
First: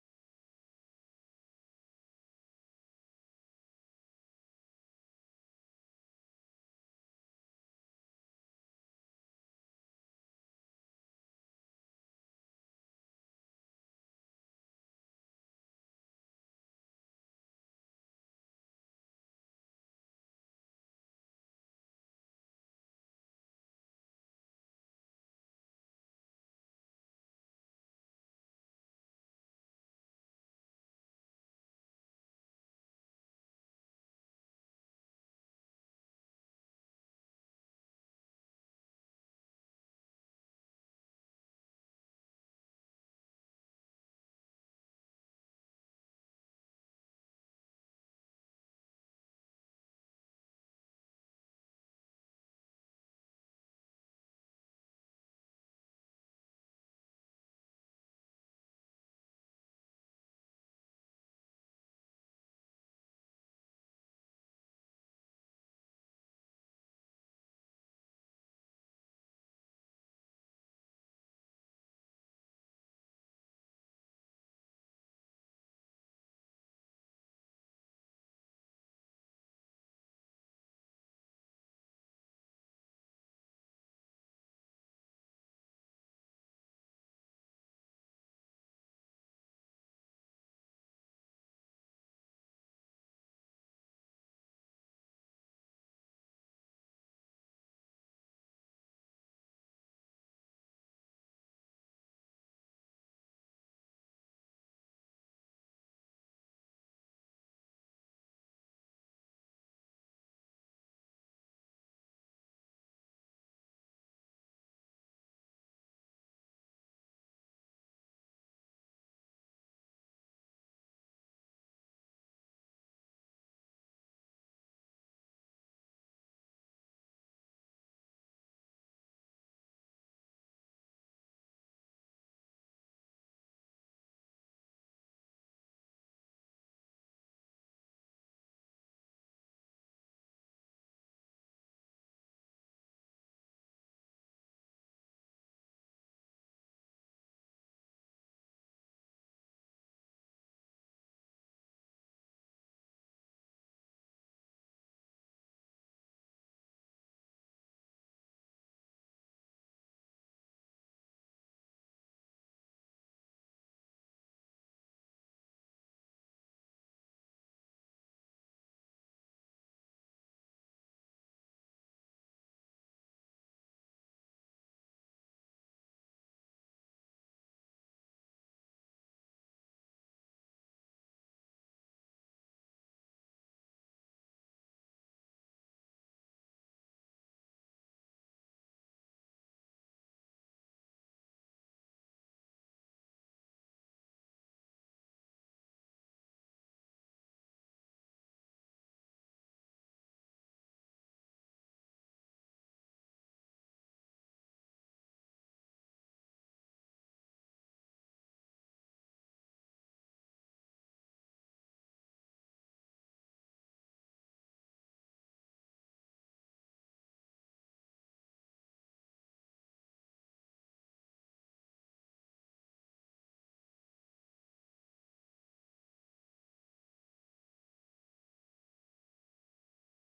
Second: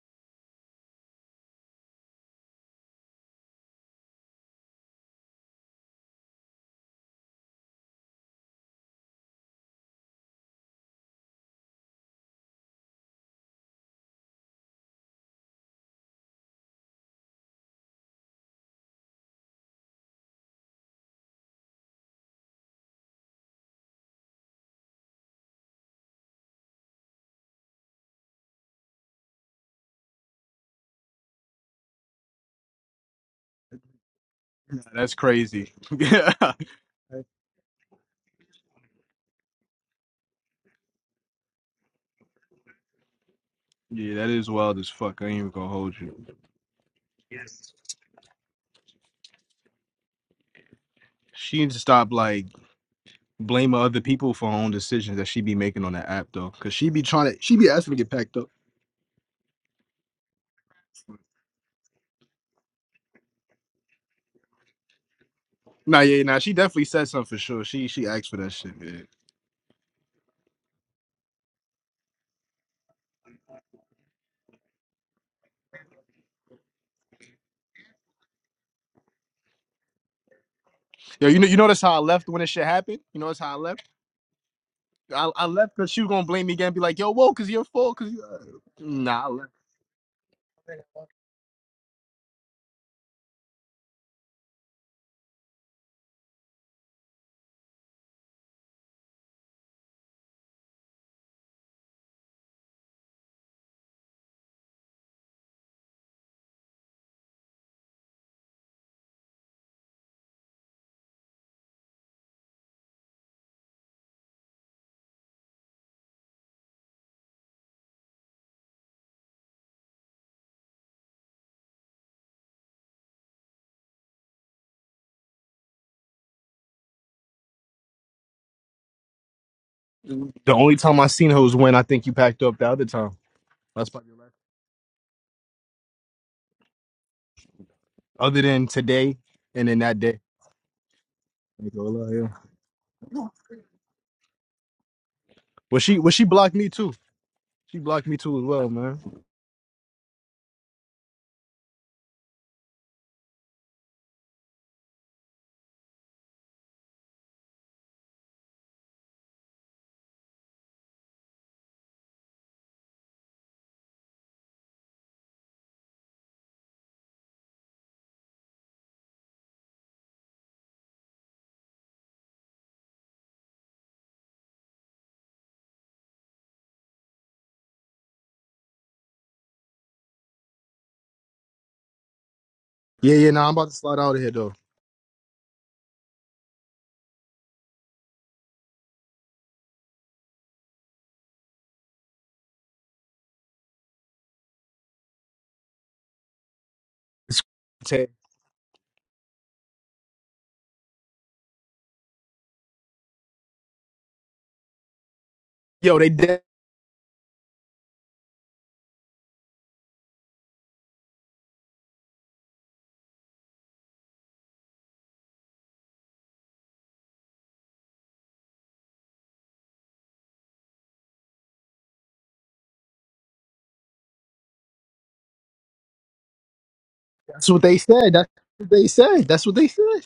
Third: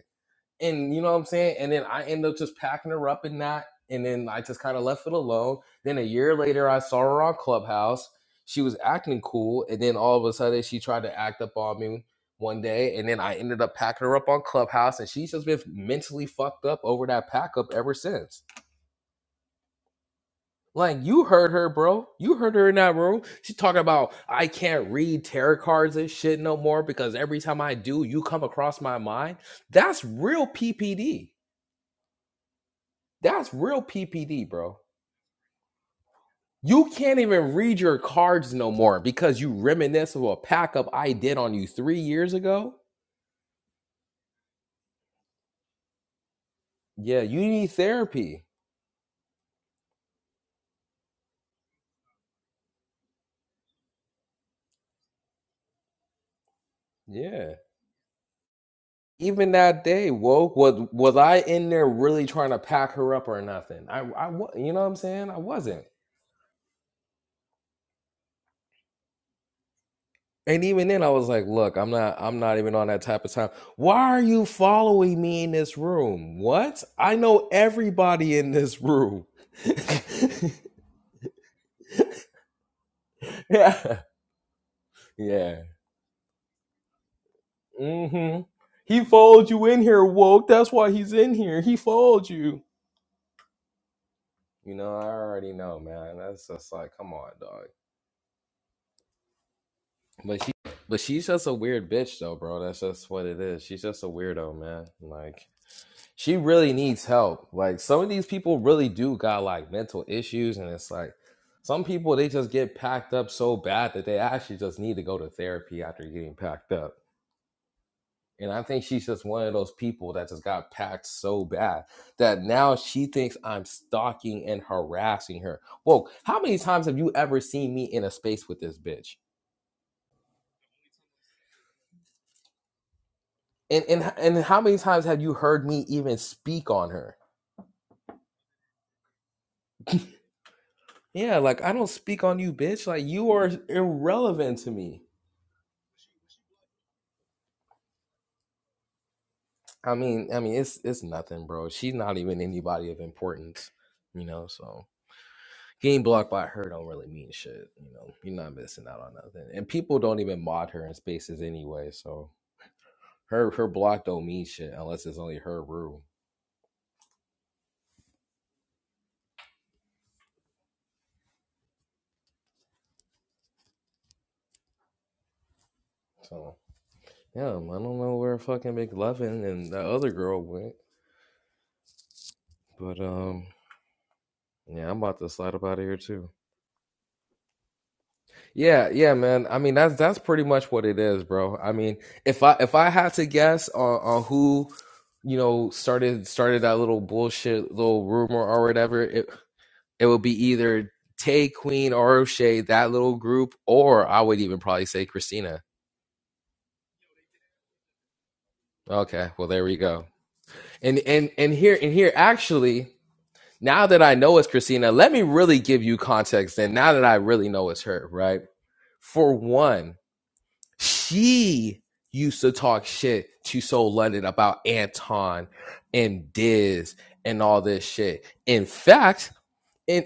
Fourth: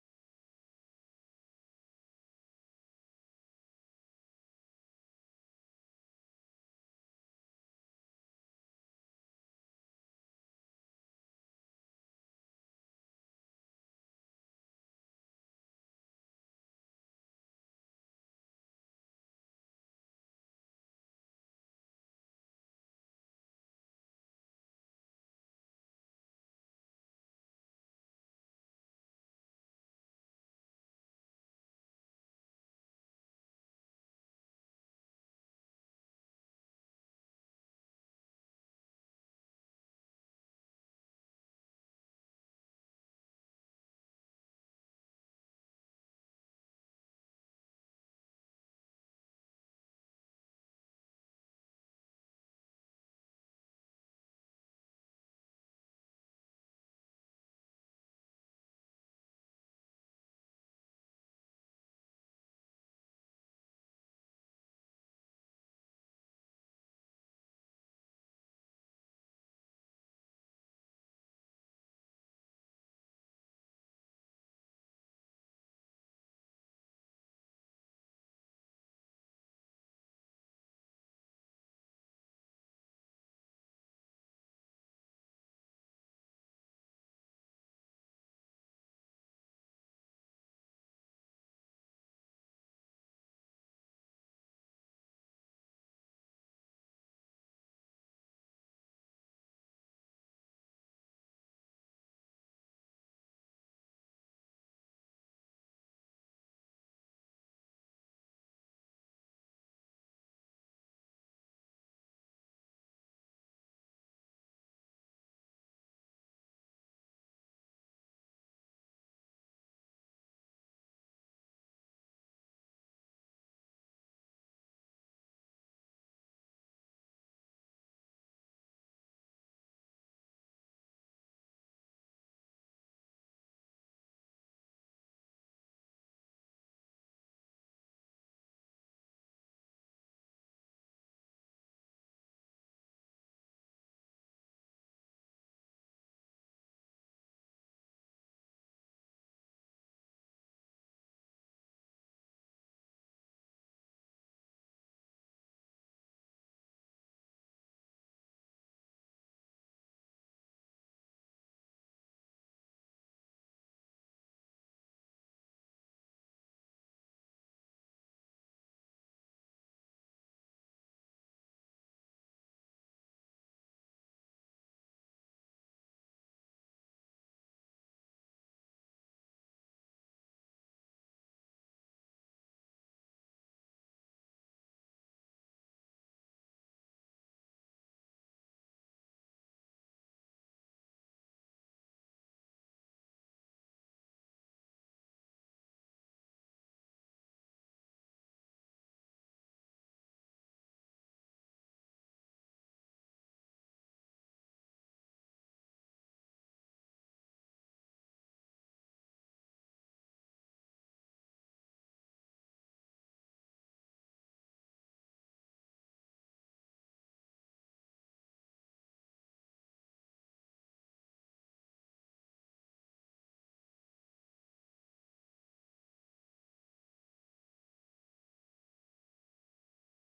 D: and you know what I'm saying? And then I end up just packing her up and not, and then I just kind of left it alone. Then a year later, I saw her on Clubhouse. She was acting cool, and then all of a sudden, she tried to act up on me one day, and then I ended up packing her up on Clubhouse, and she's just been mentally fucked up over that pack up ever since. Like you heard her, bro. You heard her in that room. She talking about I can't read tarot cards and shit no more because every time I do, you come across my mind. That's real PPD That's real PPD, bro.
C: That's crazy. yeah, that
D: You can't even read your cards no more because you reminisce of a pack up I did on you three years ago.
C: is wild as fuck. I ain't even gonna hold you.
D: Yeah, you need therapy.
C: She needs to stop like blaming other people for her own decisions that she be making on that app though, cause she be trying to
D: Yeah.
C: she be asking to get packed up.
D: Even that day, woke was was I in there really trying to pack her up or nothing? I I wa- you know what I'm saying? I wasn't.
C: Nah, yeah, nah. She definitely said something for sure. She she asked for that shit. yeah.
D: And even then, I was like, "Look, I'm not. I'm not even on that type of time. Why are you following me in this room? What? I know everybody in this room.
C: Yo, you know, you notice how I left when this shit happened. You notice how I left.
D: yeah,
C: I, I
D: yeah.
C: left because she was gonna blame me again, and be like, "Yo, whoa, cause you're full." Cause you, uh,
D: hmm He
C: nah, I
D: followed you in here, woke. That's why he's in here. He followed you. You know, I already know, man. That's just like, come on, dog. But she, but she's just a weird bitch, though, bro. That's just what it is. She's just a weirdo, man. Like, she really needs help. Like, some of these people really do got like mental issues, and it's like. Some people they just get packed up so bad that they actually just need to go to therapy after getting packed up. And I think she's just one of those people that just got packed so bad that now she thinks I'm stalking and harassing her. Whoa, how many times have you ever seen me in a space with this bitch?
C: left. The only time I seen her was when I think you packed up the other time.
D: And
C: That's
D: and
C: probably right.
D: and how many times have you heard me even speak on her?
C: Other than today and then that day.
D: Yeah, like
C: Like,
D: I
C: oh,
D: don't speak
C: Lord,
D: on you, bitch. Like
C: yeah.
D: you are irrelevant to me.
C: Well, she well she blocked me too. She blocked me too as well, man.
D: I mean, I mean, it's it's nothing, bro. She's not even anybody of importance, you know. So getting blocked by her don't really mean shit. You know, you're not missing out on nothing. And people don't even mod her in spaces anyway, so her her block don't mean shit unless it's only her room. So yeah, I don't know where fucking McLovin and the other girl went, but
C: Yeah, yeah.
D: um.
C: Nah, I'm about to slide out of here though.
D: Yeah, I'm about to slide up out of here too. Yeah, yeah, man. I mean, that's that's pretty much what it is, bro. I mean, if I if I had to guess on, on who you know started started that little bullshit little
C: It's-
D: rumor or whatever it. it would be either Tay, Queen, or O'Shea, that little group, or I would even probably say Christina.
C: Yo, they did.
D: Okay, well there we go. And and and here and here actually, now that I know it's Christina, let me really give you context. And now that I really know it's her, right? For one, she used to talk shit to Soul London about Anton and Diz and
C: That's
D: all
C: what they
D: this
C: said.
D: shit.
C: That's
D: In
C: what they said.
D: fact,
C: That's what they said.
D: in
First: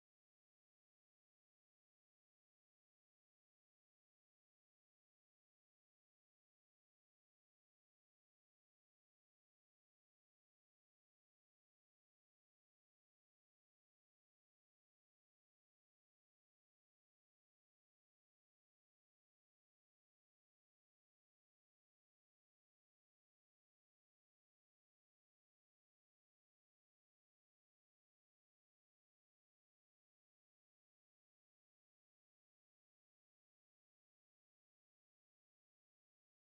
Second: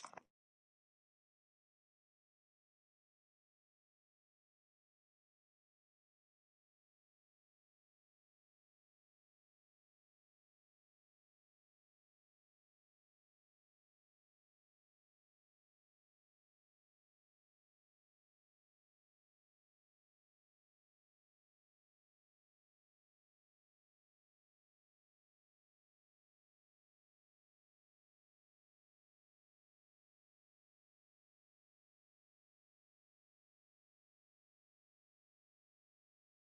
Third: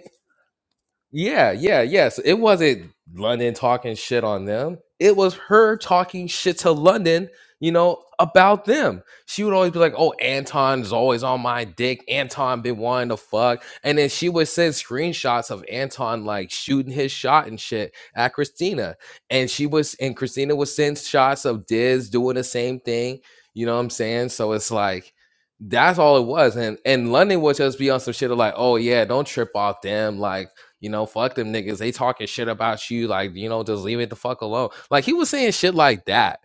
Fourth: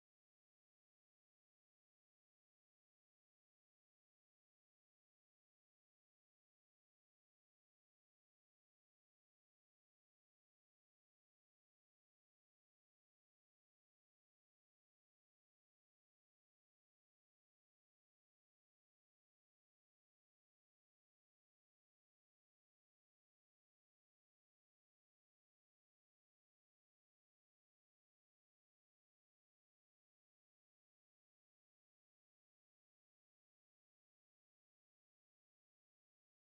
D: Yeah, yeah, yes. It wasn't London talking shit on them. It was her talking shit to London, you know, about them. She would always be like, "Oh, Anton's always on my dick. Anton been wanting to fuck." And then she would send screenshots of Anton like shooting his shot and shit at Christina. And she was and Christina would send shots of Diz doing the same thing, you know what I'm saying? So it's like that's all it was. And and London would just be on some shit of like, "Oh yeah, don't trip off them." Like you know, fuck them niggas. They talking shit about you. Like, you know, just leave it the fuck alone. Like he was saying shit like that.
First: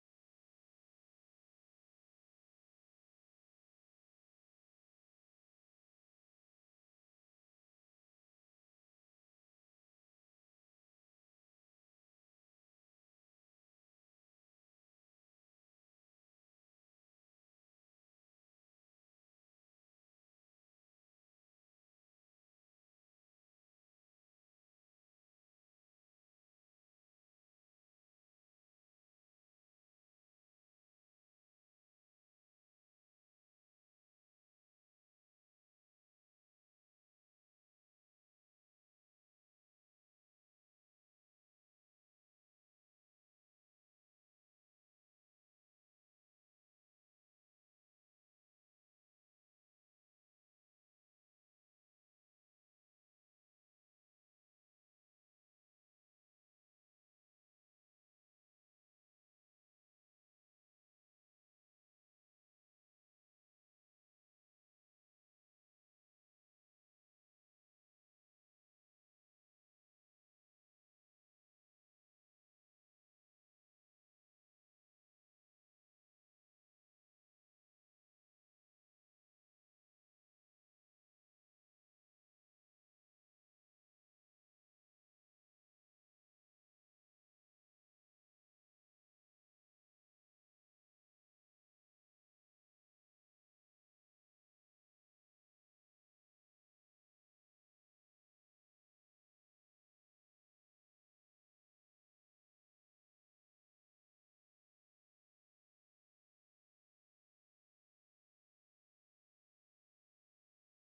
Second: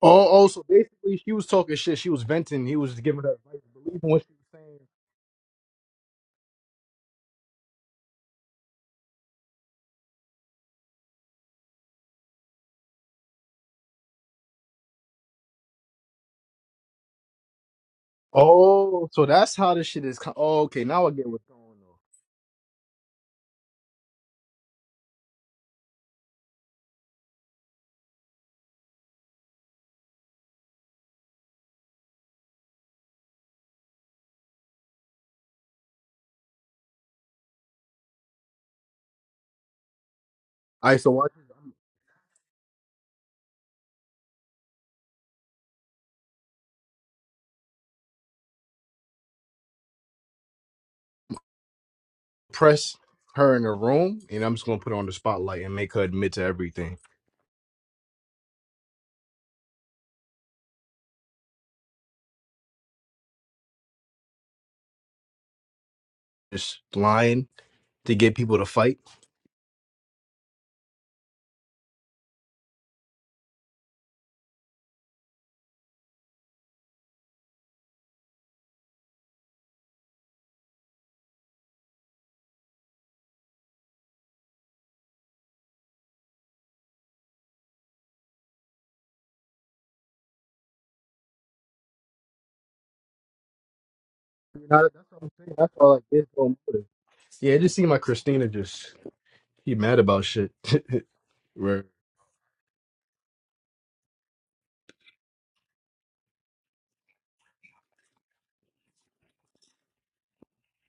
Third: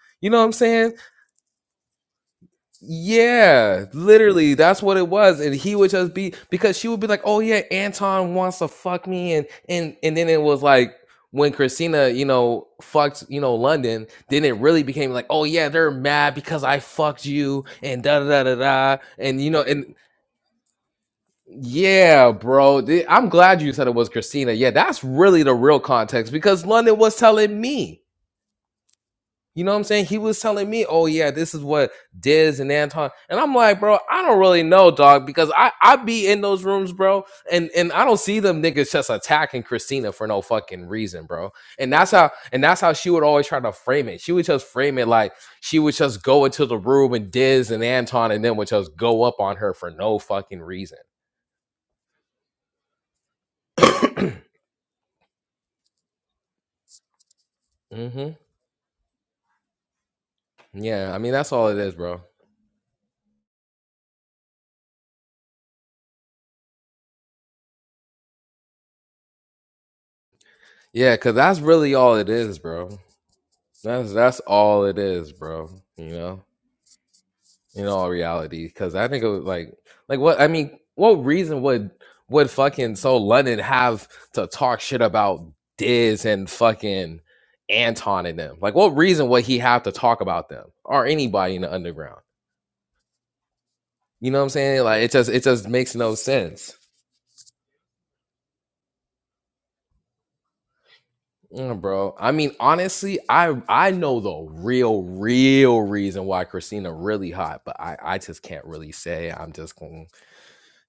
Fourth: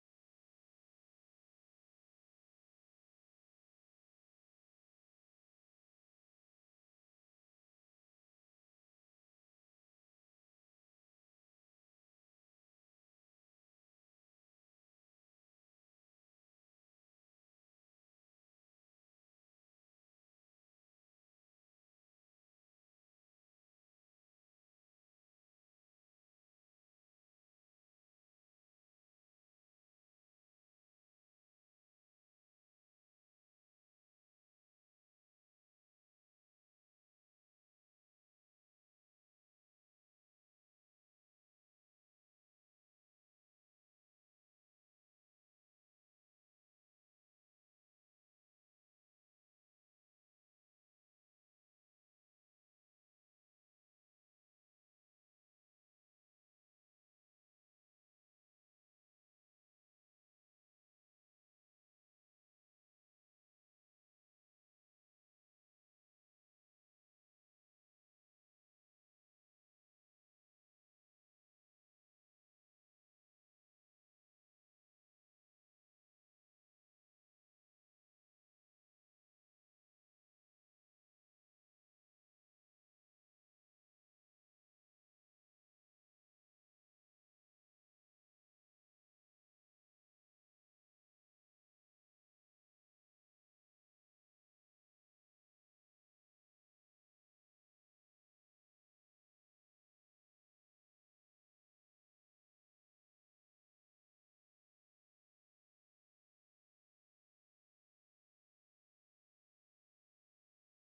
C: Oh,
D: You know what
C: oh,
D: I'm
C: so
D: saying?
C: basically she was talking shit. She was venting. He was giving her advice,
D: Yeah,
C: believing what she was
D: literally,
C: saying.
D: that's what it was. And he would just be because she would be like, "Oh yeah, Anton wants to fuck me," and and and then it was like when Christina, you know, fucked, you know, London. Then it really became like, "Oh yeah, they're mad because I fucked you," and da da da da da.
C: Oh, so
D: And you
C: that's
D: know,
C: how
D: and
C: this shit is. co- Oh, okay, now I get what's going on.
D: Yeah, bro. Th- I'm glad you said it was Christina. Yeah, that's really the real context because London was telling me. You know what I'm saying? He was telling me, "Oh yeah, this is what Diz and Anton." And I'm like, "Bro, I don't really know, dog, because I I be in those rooms, bro, and and I don't see them niggas just attacking Christina for no fucking
C: All right, so
D: reason,
C: I just
D: bro. And that's how and that's how she would always try to frame it. She would just frame it like she would just go into the room and Diz and Anton and then would just go up on her for no fucking reason.
C: press her in the room, and I'm just gonna put her on the spotlight and make her admit to everything.
D: Mm-hmm. Yeah, I mean that's all it is, bro.
C: Just lying to get people to fight.
D: Yeah, cause that's really all it is, bro. That's that's all it is, bro. You know, in all reality, cause I think it was like, like what? I mean, what reason would would fucking so London have to talk shit about Diz and fucking Anton and them? Like, what reason would he have to talk about them or anybody in the underground? You know what I'm
C: You
D: saying?
C: know,
D: Like,
C: that's
D: it
C: what
D: just
C: I'm
D: it
C: saying.
D: just
C: That's all
D: makes
C: like
D: no
C: this no
D: sense.
C: motive. Yeah, it just seemed like Christina just he mad about shit.
D: Mm,
C: right.
D: bro. I mean, honestly, I I know the real, real reason why Christina really hot, but I I just can't really say. I'm just going,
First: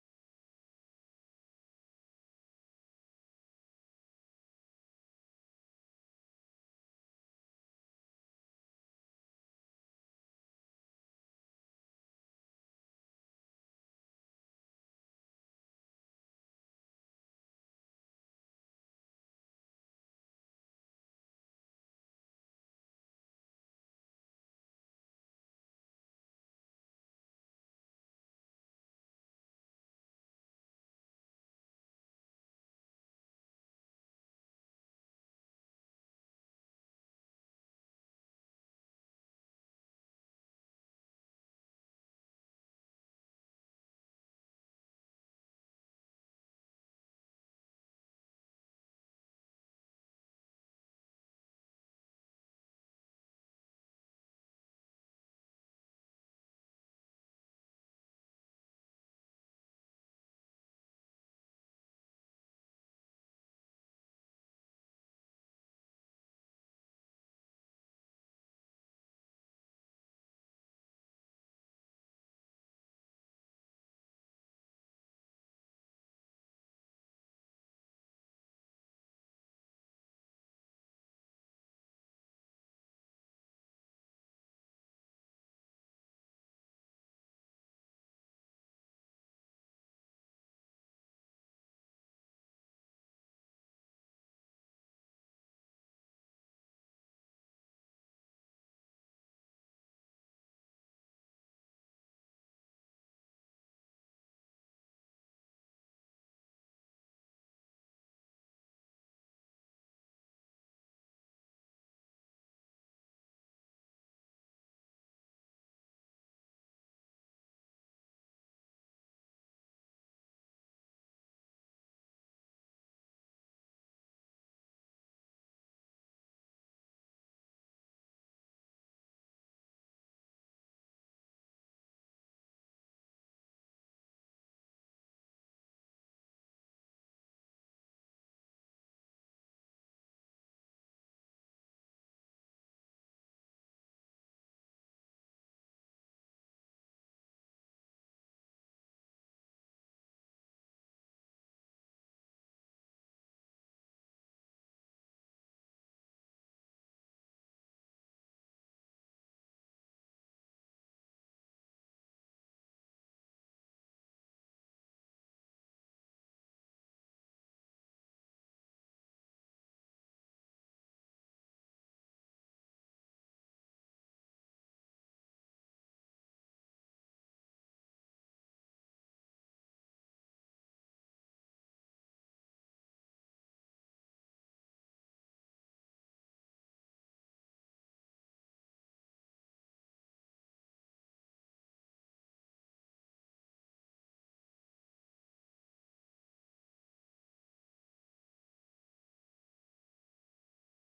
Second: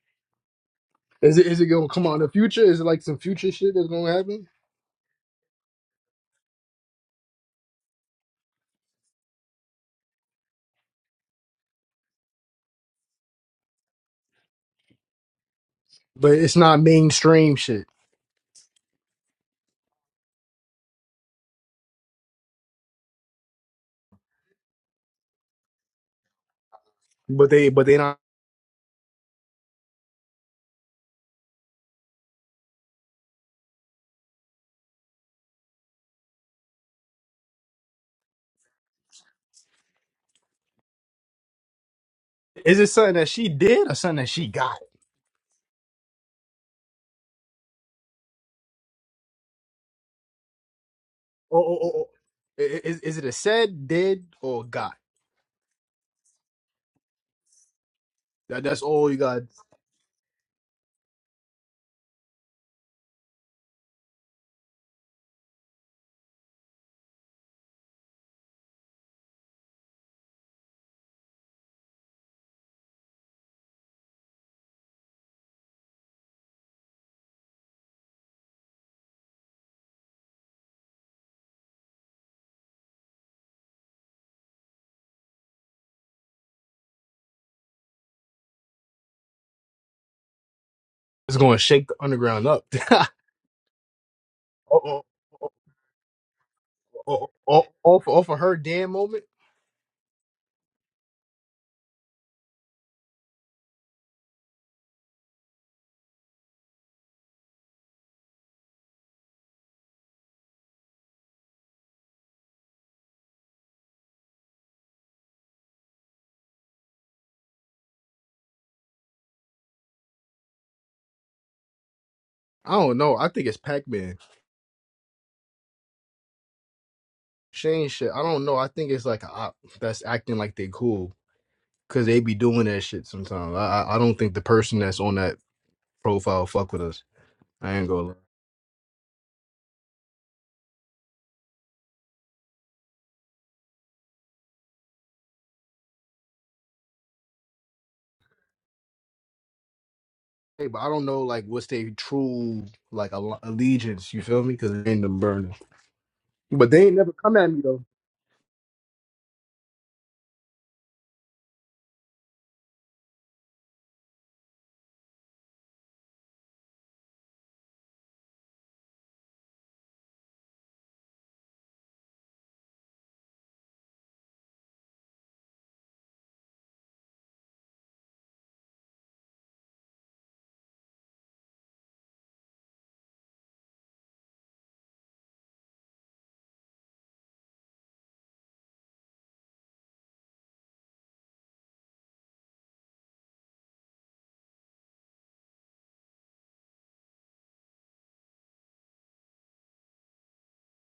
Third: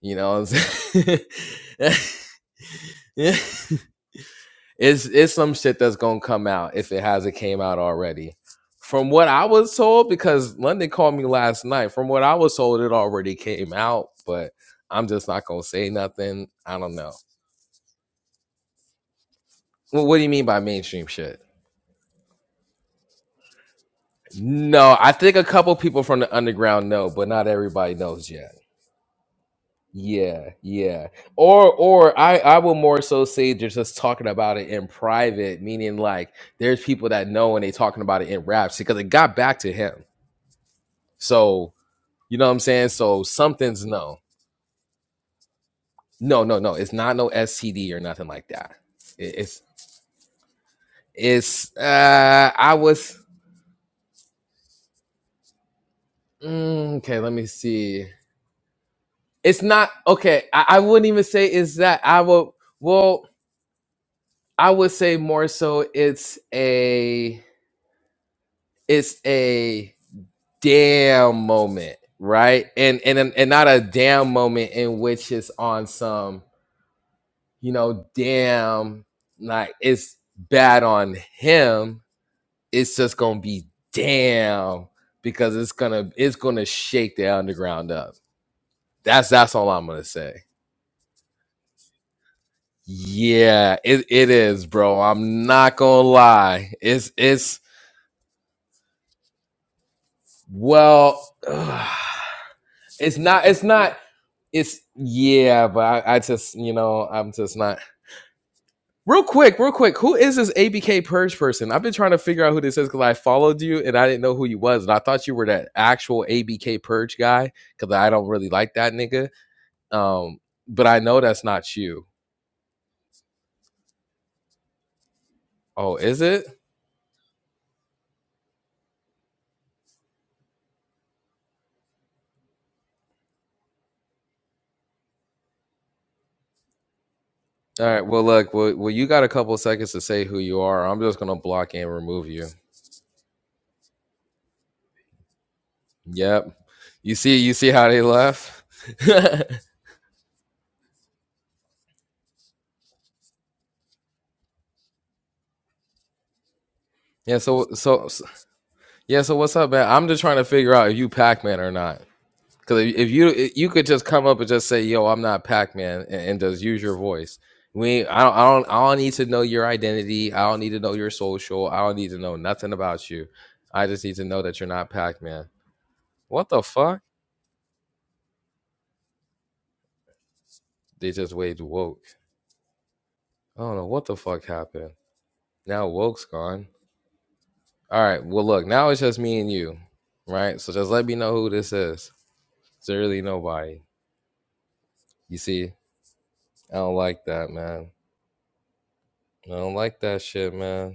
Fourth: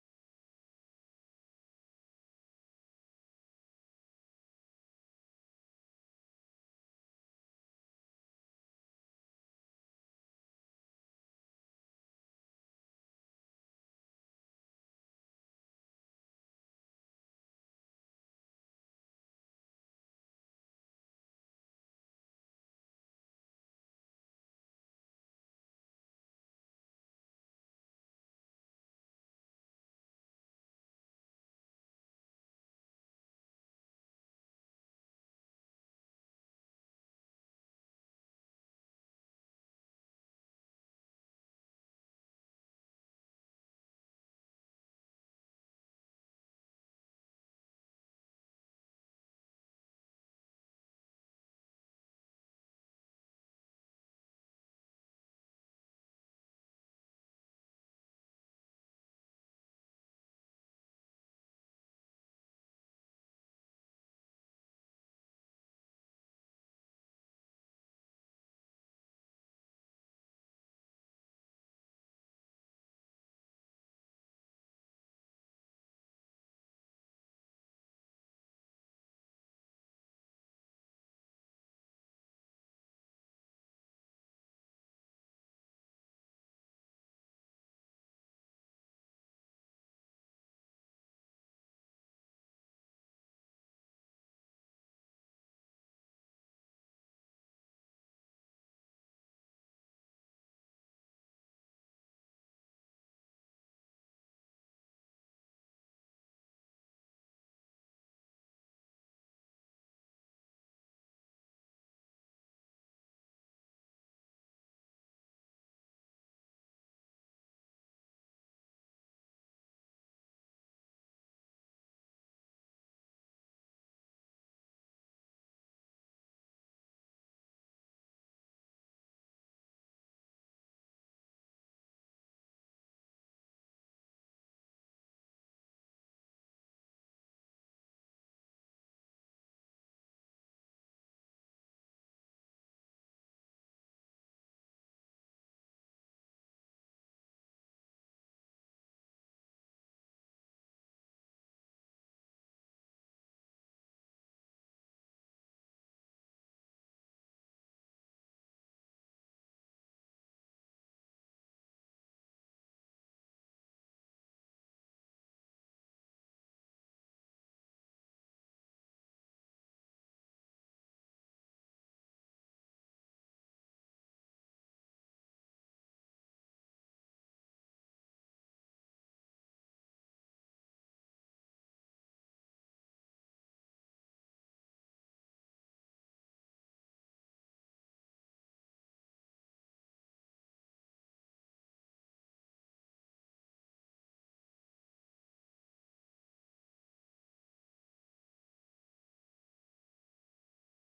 D: you know. What I'm saying?
C: Is it is it gonna come out in the future? Is it like some future
D: it's
C: shit that's gonna happen?
D: it's some shit that's gonna come out if it hasn't came out already. From what I was told, because London called me last night. From what I was told, it already came out, but I'm just not gonna say
C: But
D: nothing.
C: it's
D: I
C: not
D: don't know.
C: mainstream shit.
D: Wh- what do you mean by mainstream shit? No, I think a couple people from the underground know, but not
C: But they, but
D: everybody
C: they not.
D: knows yet. Yeah, yeah. Or or I I will more so say they're just talking about it in private, meaning like there's people that know and they talking about it in raps because it got back to him. So you know what I'm
C: Is it
D: saying?
C: something
D: So
C: that she
D: something's
C: did or something
D: no.
C: that she got?
D: No, no, no. It's not no STD or nothing like that. It- It's
C: Or,
D: it's
C: or, or, or-
D: uh
C: i-
D: I
C: i- is is
D: was
C: it a said, did, or got?
D: mm, okay, let me see.
C: That that's all you got.
D: It's not okay. I, I wouldn't even say it's that. I will well I would say more so it's a it's a damn moment, right? And and and not a damn moment in which it's on some, you know, damn like it's bad on him. It's just gonna be damn because it's gonna it's gonna shake the underground up. That's that's all I'm gonna say.
C: It's gonna shake the underground up.
D: Yeah, it, it is, bro.
C: or,
D: I'm
C: or,
D: not gonna lie. It's
C: or,
D: it's
C: or, or for, or for her damn moment.
D: well. Ugh. It's not. It's not. It's yeah, but I, I just you know I'm just not. Real quick, real quick. Who is this ABK purge person? I've been trying to figure out who this is because I followed you and I didn't know who you was, and I thought you were that actual ABK purge guy because I don't really like that nigga. Um, but I know that's not you.
C: I don't know. I think it's Pac Man.
D: Oh, is it?
C: Shane shit. I don't know. I think it's like a op that's acting like they cool because they be doing that shit sometimes. I I I don't think the person that's on that profile fuck with us. I
D: All
C: ain't
D: right.
C: gonna. lie.
D: Well, look. Well, well you got a couple of seconds to say who you are. I'm just gonna block and remove you. Yep. You see. You see how they left.
C: Hey, but I don't know like what's their true like al- allegiance. You feel me? Because it ain't them burning. But they ain't never come
D: yeah.
C: at me
D: So
C: though.
D: so Yeah, so what's up, man? I'm just trying to figure out if you Pac-Man or not. Because if, if you if you could just come up and just say, "Yo, I'm not Pac-Man," and, and just use your voice. We, I don't, I don't, I don't need to know your identity. I don't need to know your social. I don't need to know nothing about you. I just need to know that you're not Pac-Man. What the fuck? They just waged woke. I don't know what the fuck happened. Now woke's gone. All right. Well, look, now it's just me and you, right? So just let me know who this is. It's really nobody. You see, I don't like that, man. I don't like that shit, man.